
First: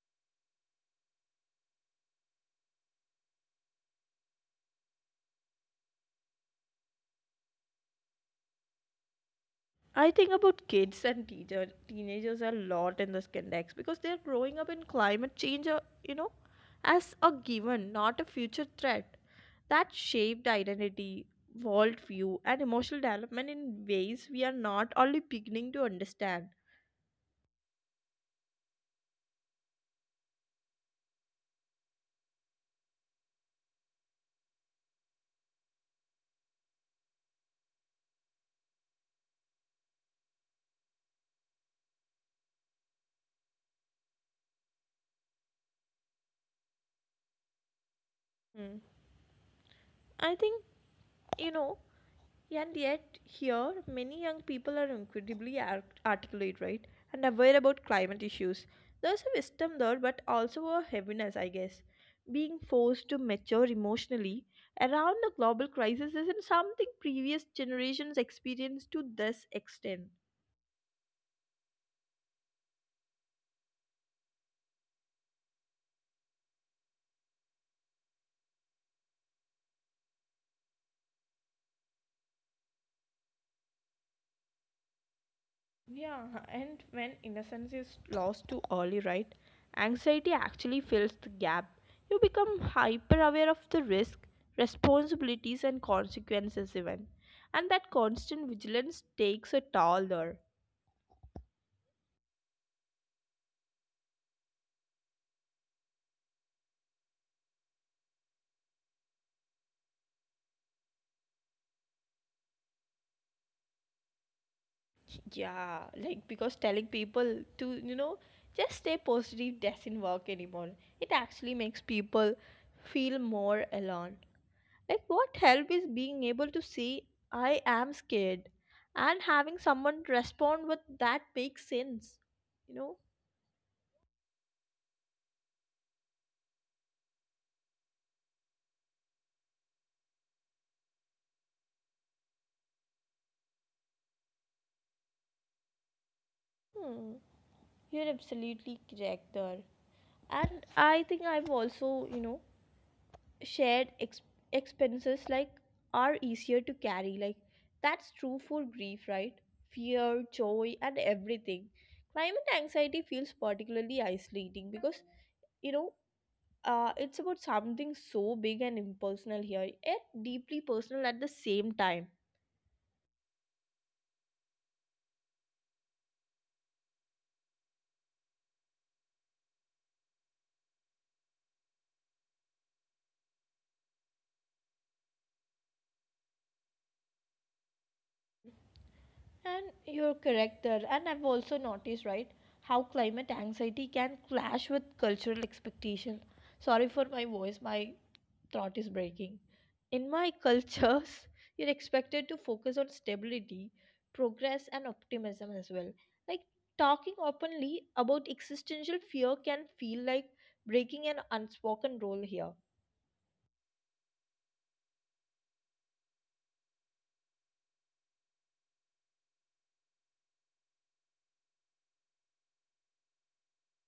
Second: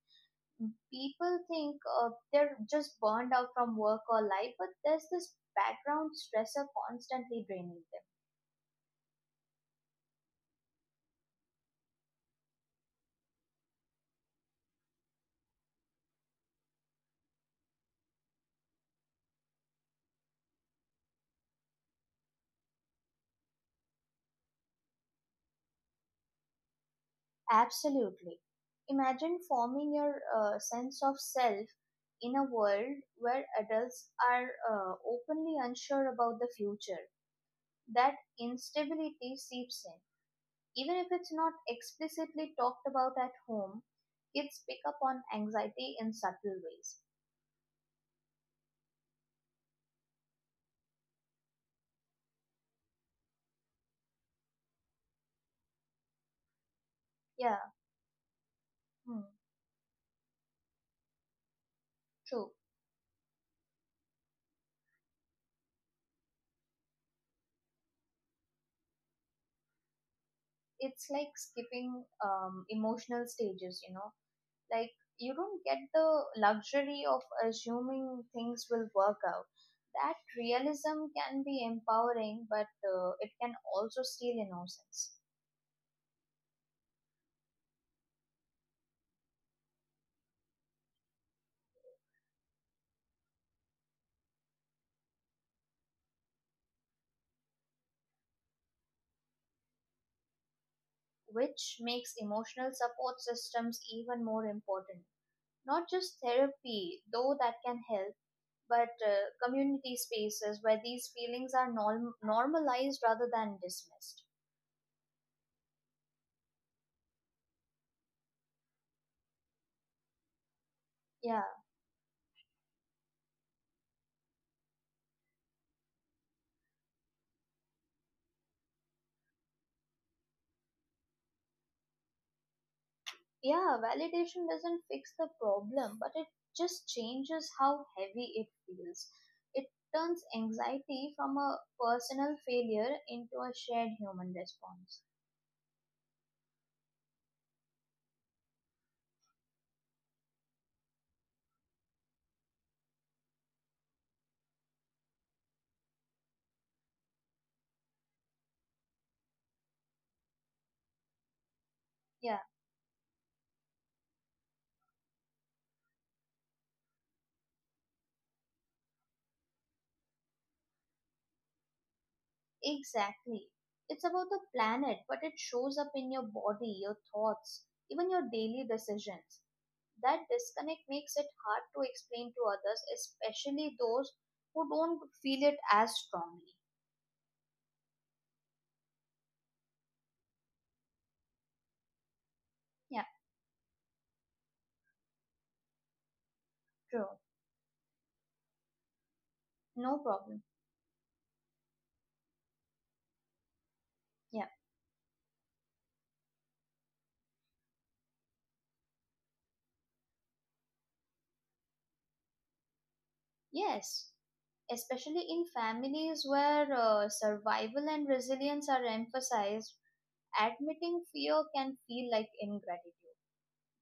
Speaker 2: People think they're just burned out from work or life, but there's this background stressor constantly draining them.
Speaker 1: I think about kids and teenagers a lot in this context because they're growing up in climate change, as a given, not a future threat. That shaped identity, worldview, and emotional development in ways we are not only beginning to understand.
Speaker 2: Absolutely. Imagine forming your sense of self in a world where adults are openly unsure about the future. That instability seeps in. Even if it's not explicitly talked about at home, kids pick up on anxiety in subtle ways.
Speaker 1: I think, you know, and yet here many young people are incredibly articulate, right? And
Speaker 2: Yeah,
Speaker 1: aware about climate issues.
Speaker 2: hmm,
Speaker 1: There's a wisdom there, but also a heaviness, I guess.
Speaker 2: true.
Speaker 1: Being forced to mature emotionally around the global crisis isn't something previous generations experienced to this extent.
Speaker 2: It's like skipping emotional stages, you know. Like you don't get the luxury of assuming things will work out. That realism can be empowering, but it can also steal innocence.
Speaker 1: Yeah, and when innocence is lost too early, right? Anxiety actually fills the gap. You become hyper aware of the risk, responsibilities, and consequences, even. And that constant vigilance takes a toll there.
Speaker 2: Which makes emotional support systems even more important. Not just therapy, though that can help, but community spaces where these feelings are normalized rather than dismissed.
Speaker 1: Yeah, like because telling people to, just stay positive doesn't work anymore. It
Speaker 2: Yeah.
Speaker 1: actually makes people feel more alone. Like, what help is being able to see I am scared and having someone respond with that makes sense, you know?
Speaker 2: Yeah, validation doesn't fix the problem, but it just changes how heavy it feels. It turns anxiety from a personal failure into a shared human response.
Speaker 1: Hmm, you're absolutely correct there. And I think I've also, shared expenses like are easier to carry. Like, that's true for grief, right? Fear, joy, and everything.
Speaker 2: Yeah,
Speaker 1: Climate anxiety feels particularly isolating because, you know, it's about something so big and impersonal here, yet deeply personal at the same time.
Speaker 2: exactly. It's about the planet, but it shows up in your body, your thoughts, even your daily decisions. That disconnect makes it hard to explain to others, especially those who don't feel it as strongly.
Speaker 1: And you're correct there. And I've also noticed, right, how
Speaker 2: Yeah,
Speaker 1: climate anxiety can clash with cultural expectation. Sorry
Speaker 2: true.
Speaker 1: for my voice, my throat is breaking.
Speaker 2: No
Speaker 1: In my
Speaker 2: problem.
Speaker 1: cultures, <laughs> you're expected to focus on stability,
Speaker 2: Yeah.
Speaker 1: progress, and optimism as well. Like talking openly about existential fear can feel like breaking an unspoken rule here.
Speaker 2: Yes. Especially in families where survival and resilience are emphasized, admitting fear can feel like ingratitude.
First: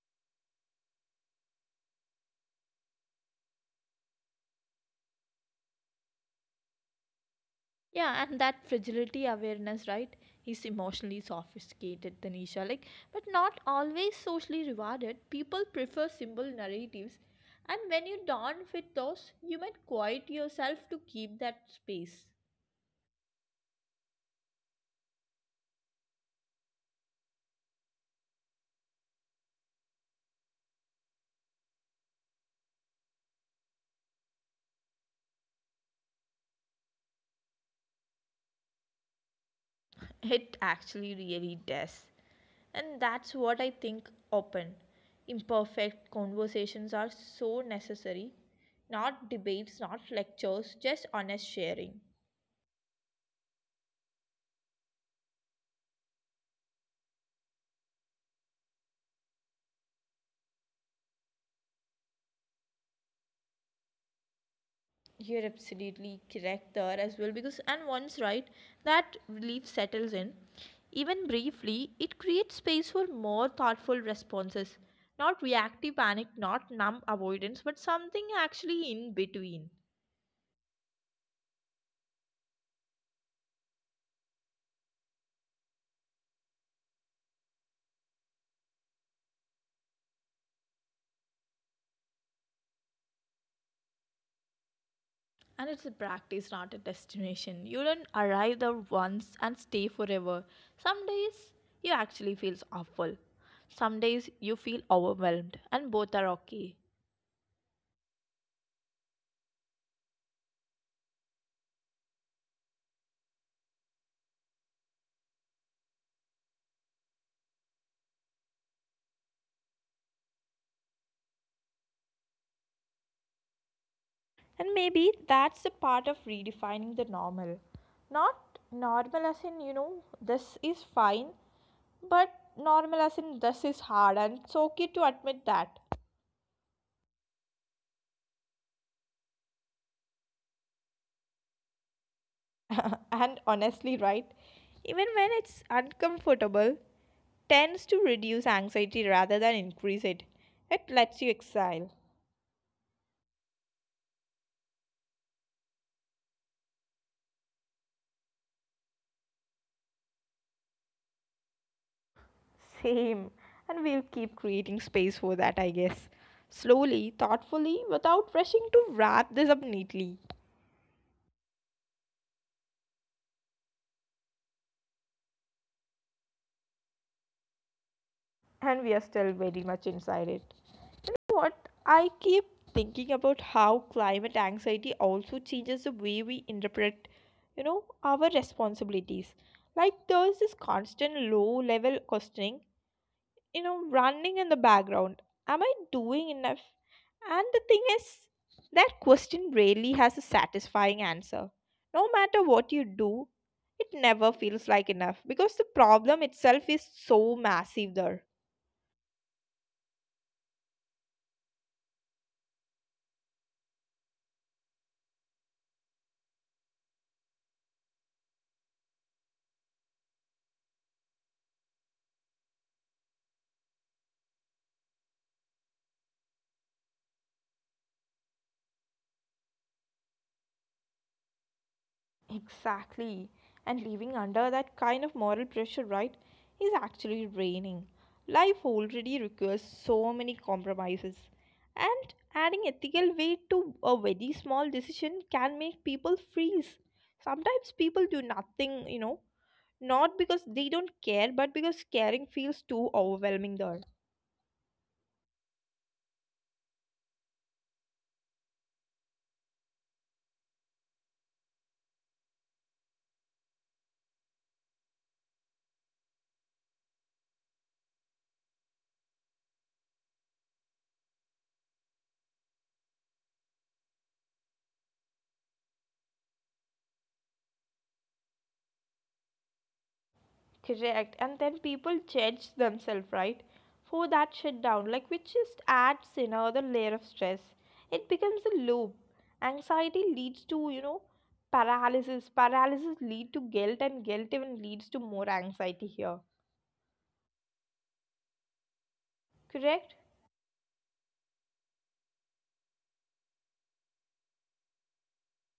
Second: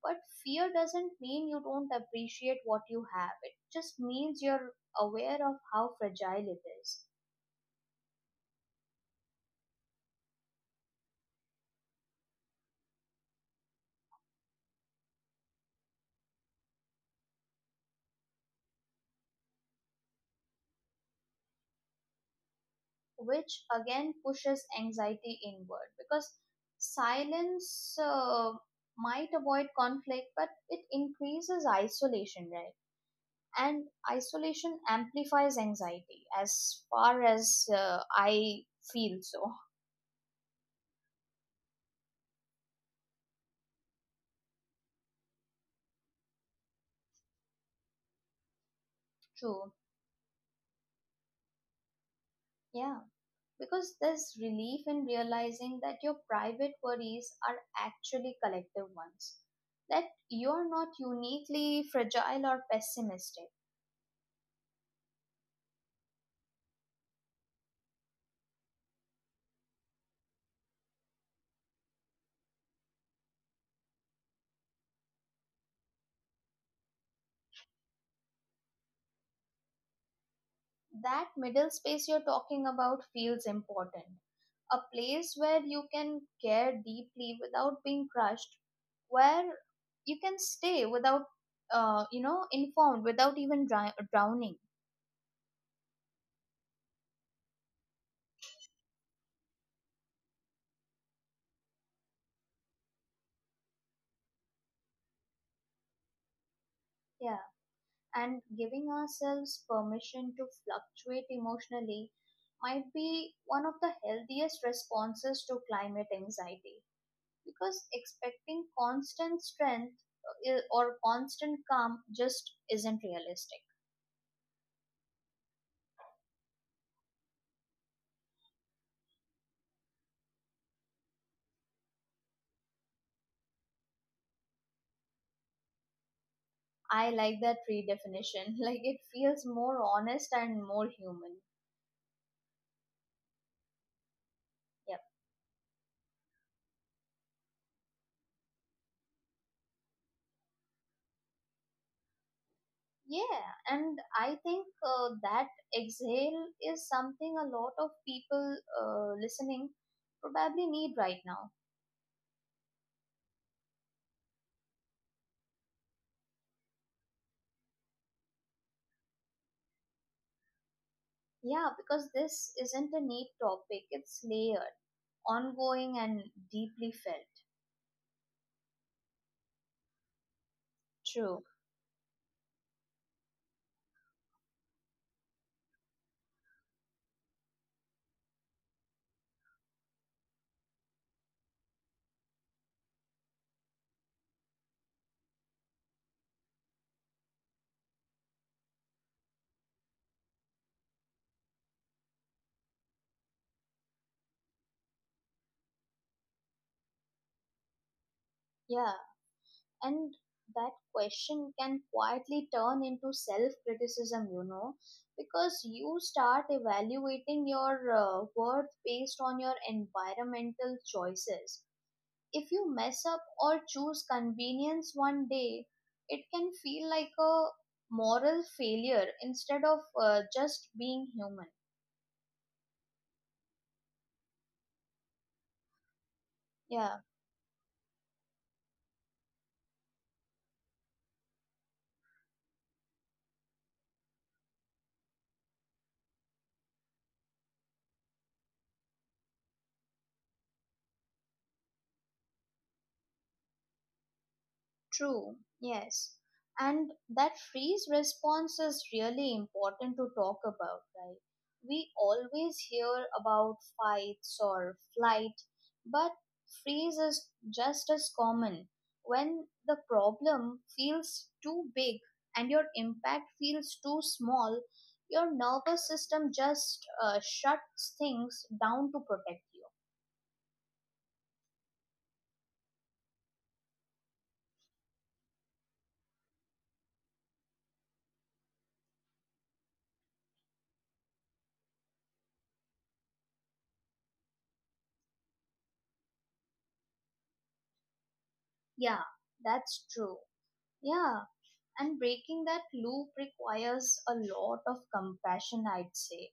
Speaker 2: But fear doesn't mean you don't appreciate what you have, it just means you're aware of how fragile it is.
Speaker 1: Yeah, and that fragility awareness, right, is emotionally sophisticated, Tanisha. Like, but not always socially rewarded. People prefer simple narratives, and when you don't fit those, you might quiet yourself to keep that space.
Speaker 2: Which again pushes anxiety inward, because silence might avoid conflict, but it increases isolation, right? And isolation amplifies anxiety, as far as I feel so.
Speaker 1: It actually really does, and that's what I think. Open, imperfect conversations are so necessary.
Speaker 2: <laughs>
Speaker 1: Not
Speaker 2: True.
Speaker 1: debates, not lectures, just honest sharing.
Speaker 2: Yeah, because there's relief in realizing that your private worries are actually collective ones, that you're not uniquely fragile or pessimistic.
Speaker 1: You're absolutely correct there as well. Because and once, right, that relief settles in, even briefly, it creates space for more thoughtful responses, not reactive panic, not numb avoidance, but something actually in between.
Speaker 2: That middle space you're talking about feels important. A place where you can care deeply without being crushed, where you can stay without, informed, without even drowning.
Speaker 1: And it's a practice, not a destination. You don't arrive there once and stay forever. Some days you actually feel awful, some days you feel overwhelmed, and both are okay.
Speaker 2: Yeah. And giving ourselves permission to fluctuate emotionally might be one of the healthiest responses to climate anxiety, because expecting constant strength or constant calm just isn't realistic.
Speaker 1: And maybe that's the part of redefining the normal. Not normal as in, this is fine, but normal as in, this is hard, and it's okay to admit that.
Speaker 2: I like that redefinition. <laughs> Like it feels more honest and more human.
Speaker 1: <laughs> And honestly, right?
Speaker 2: Yep.
Speaker 1: Even when it's uncomfortable, tends to reduce anxiety rather than increase it. It lets you exhale.
Speaker 2: Yeah, and I think that exhale is something a lot of people listening probably need right now.
Speaker 1: Same. And we'll keep creating space for that, I guess. Slowly, thoughtfully, without rushing to wrap this up neatly.
Speaker 2: Yeah, because this isn't a neat topic. It's layered, ongoing, and deeply felt.
Speaker 1: And we are still very much inside it. You know
Speaker 2: True.
Speaker 1: what? I keep thinking about how climate anxiety also changes the way we interpret, our responsibilities. Like there's this constant low level questioning, running in the background. Am I doing enough? And the thing is, that question rarely has a satisfying answer. No matter what you do, it never feels like enough because the problem itself is so massive there.
Speaker 2: Yeah, and that question can quietly turn into self criticism, you know, because you start evaluating your worth based on your environmental choices. If you mess up or choose convenience one day, it can feel like a moral failure instead of just being human.
Speaker 1: Exactly. And living under that kind of moral pressure, right, is
Speaker 2: Yeah.
Speaker 1: actually draining. Life already requires so many compromises. And adding ethical weight to a very small decision can make people freeze. Sometimes people do nothing, not because they don't care, but because caring feels too overwhelming there.
Speaker 2: True, yes. And that freeze response is really important to talk about, right? We always hear about fights or flight, but freeze is just as common. When the problem feels too big and your impact feels too small, your nervous system just shuts things down to protect you.
Speaker 1: Correct. And then people judge themselves, right? For that shutdown, like which just adds in another layer of stress. It becomes a loop. Anxiety leads to, paralysis. Paralysis lead to guilt and guilt even leads to more anxiety here.
Speaker 2: Yeah, that's true.
Speaker 1: Correct?
Speaker 2: Yeah. And breaking that loop requires a lot of compassion, I'd say.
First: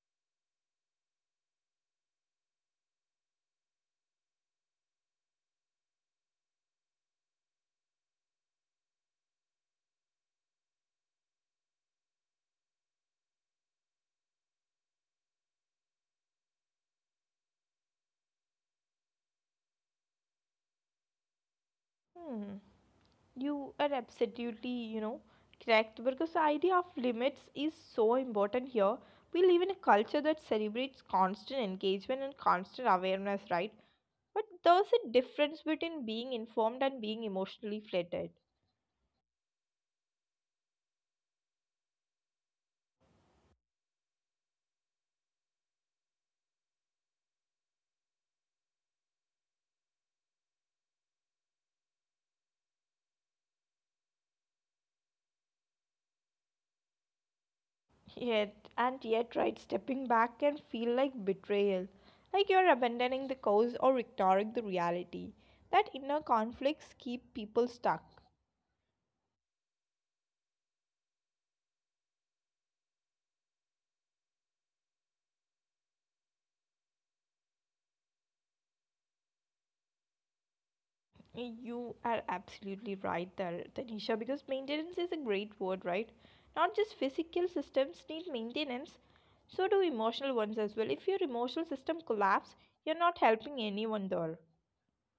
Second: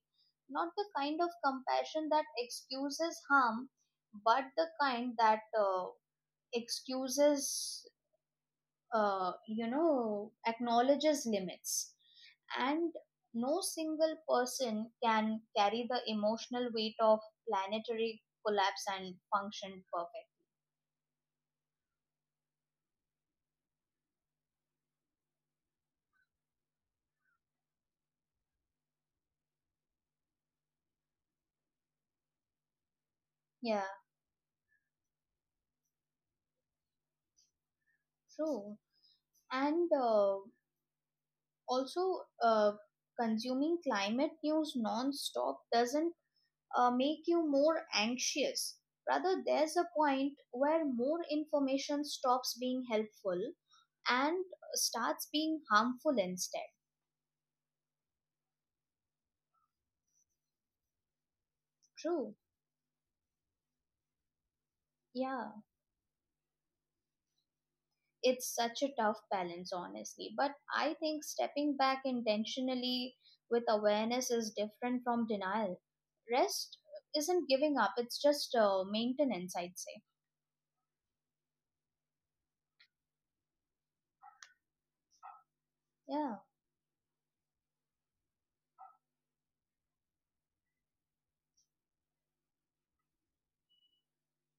Speaker 2: Not the kind of compassion that excuses harm, but the kind that excuses, acknowledges limits. And no single person can carry the emotional weight of planetary collapse and function perfect.
Speaker 1: Hmm. You are absolutely, correct because the idea of limits is so important here. We live in a culture that celebrates constant engagement and constant awareness, right? But
Speaker 2: Yeah,
Speaker 1: there's a difference between being informed and being emotionally flattered.
Speaker 2: true. And also consuming climate news non-stop doesn't make you more anxious. Rather, there's a point where more information stops being helpful and starts being harmful instead.
Speaker 1: Yet, and yet, right, stepping back can feel like betrayal, like you're
Speaker 2: True.
Speaker 1: abandoning the cause or ignoring the reality. That
Speaker 2: Yeah,
Speaker 1: inner conflicts keep people stuck.
Speaker 2: it's such a tough balance, honestly, but I think stepping back intentionally with awareness is different from denial. Rest isn't giving up, it's just maintenance, I'd say.
Speaker 1: You are absolutely right there, Tanisha, because maintenance is a great word, right? Not just
Speaker 2: Yeah.
Speaker 1: physical systems need maintenance, so do emotional ones as well. If your emotional system collapse, you're not helping anyone there.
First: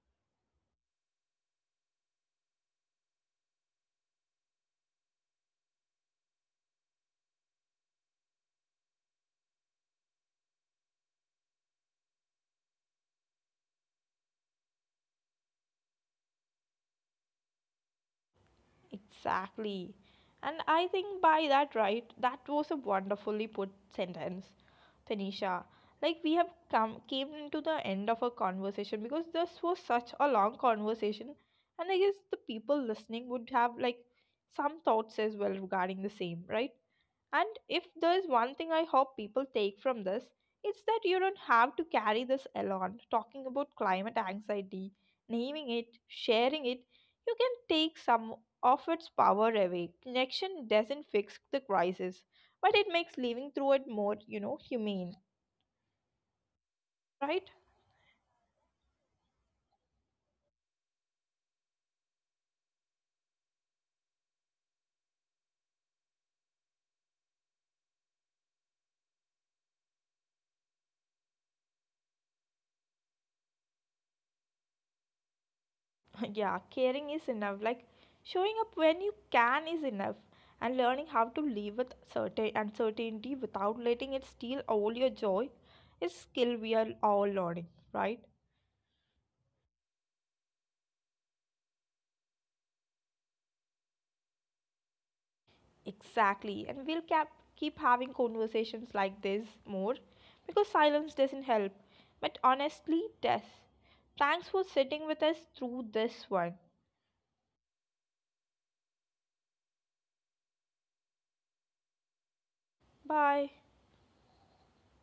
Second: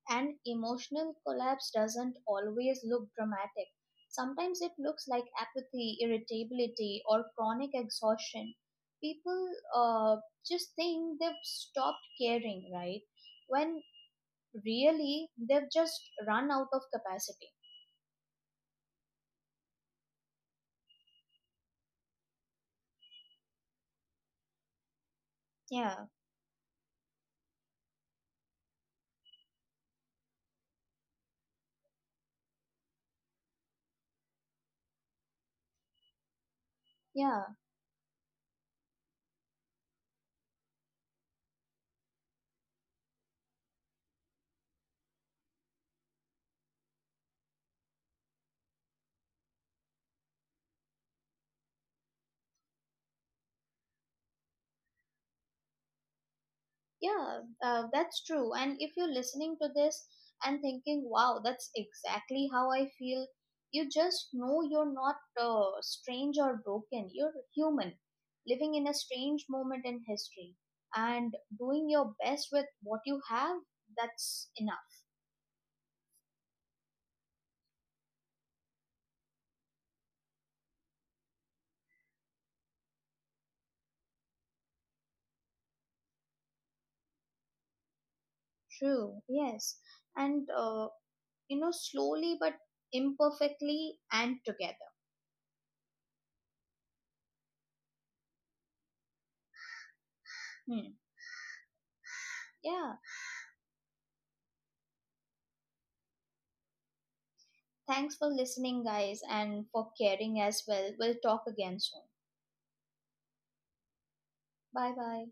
Speaker 2: An emotional collapse doesn't always look dramatic. Sometimes it looks like apathy, irritability, or chronic exhaustion. People uh, just think they've stopped caring, right? When really they've just run out of capacity.
Speaker 1: Exactly. And I think by that, right, that was a wonderfully put sentence, Tanisha.
Speaker 2: Yeah,
Speaker 1: Like we have come came into the end of a conversation because this was such a long conversation, and I guess the people listening would have like some thoughts as well regarding the same, right?
Speaker 2: yeah.
Speaker 1: And if there's one thing I hope people take from this, it's that you don't have to carry this alone. Talking about climate anxiety, naming it, sharing it, you can take some of its power away. Connection doesn't fix the crisis, but it makes living through it more, humane, right?
Speaker 2: Yeah, that's true. And if you're listening to this and thinking, wow, that's exactly how I feel, you just know you're not strange or broken. You're human, living in a strange moment in history, and doing your best with what you have. That's enough.
Speaker 1: <laughs> Yeah, caring is enough. Like showing up when you can is enough. And learning how to live with certain uncertainty without letting it steal all your joy is skill we are all learning, right?
Speaker 2: True, yes. And, slowly but imperfectly and together.
Speaker 1: Exactly. And we'll keep having conversations like this more
Speaker 2: Hmm.
Speaker 1: because silence doesn't help, but
Speaker 2: Yeah.
Speaker 1: honestly it does. Thanks for sitting with us through this one.
Speaker 2: Thanks for listening, guys, and for caring as well. We'll talk again soon.
Speaker 1: Bye
Speaker 2: Bye bye.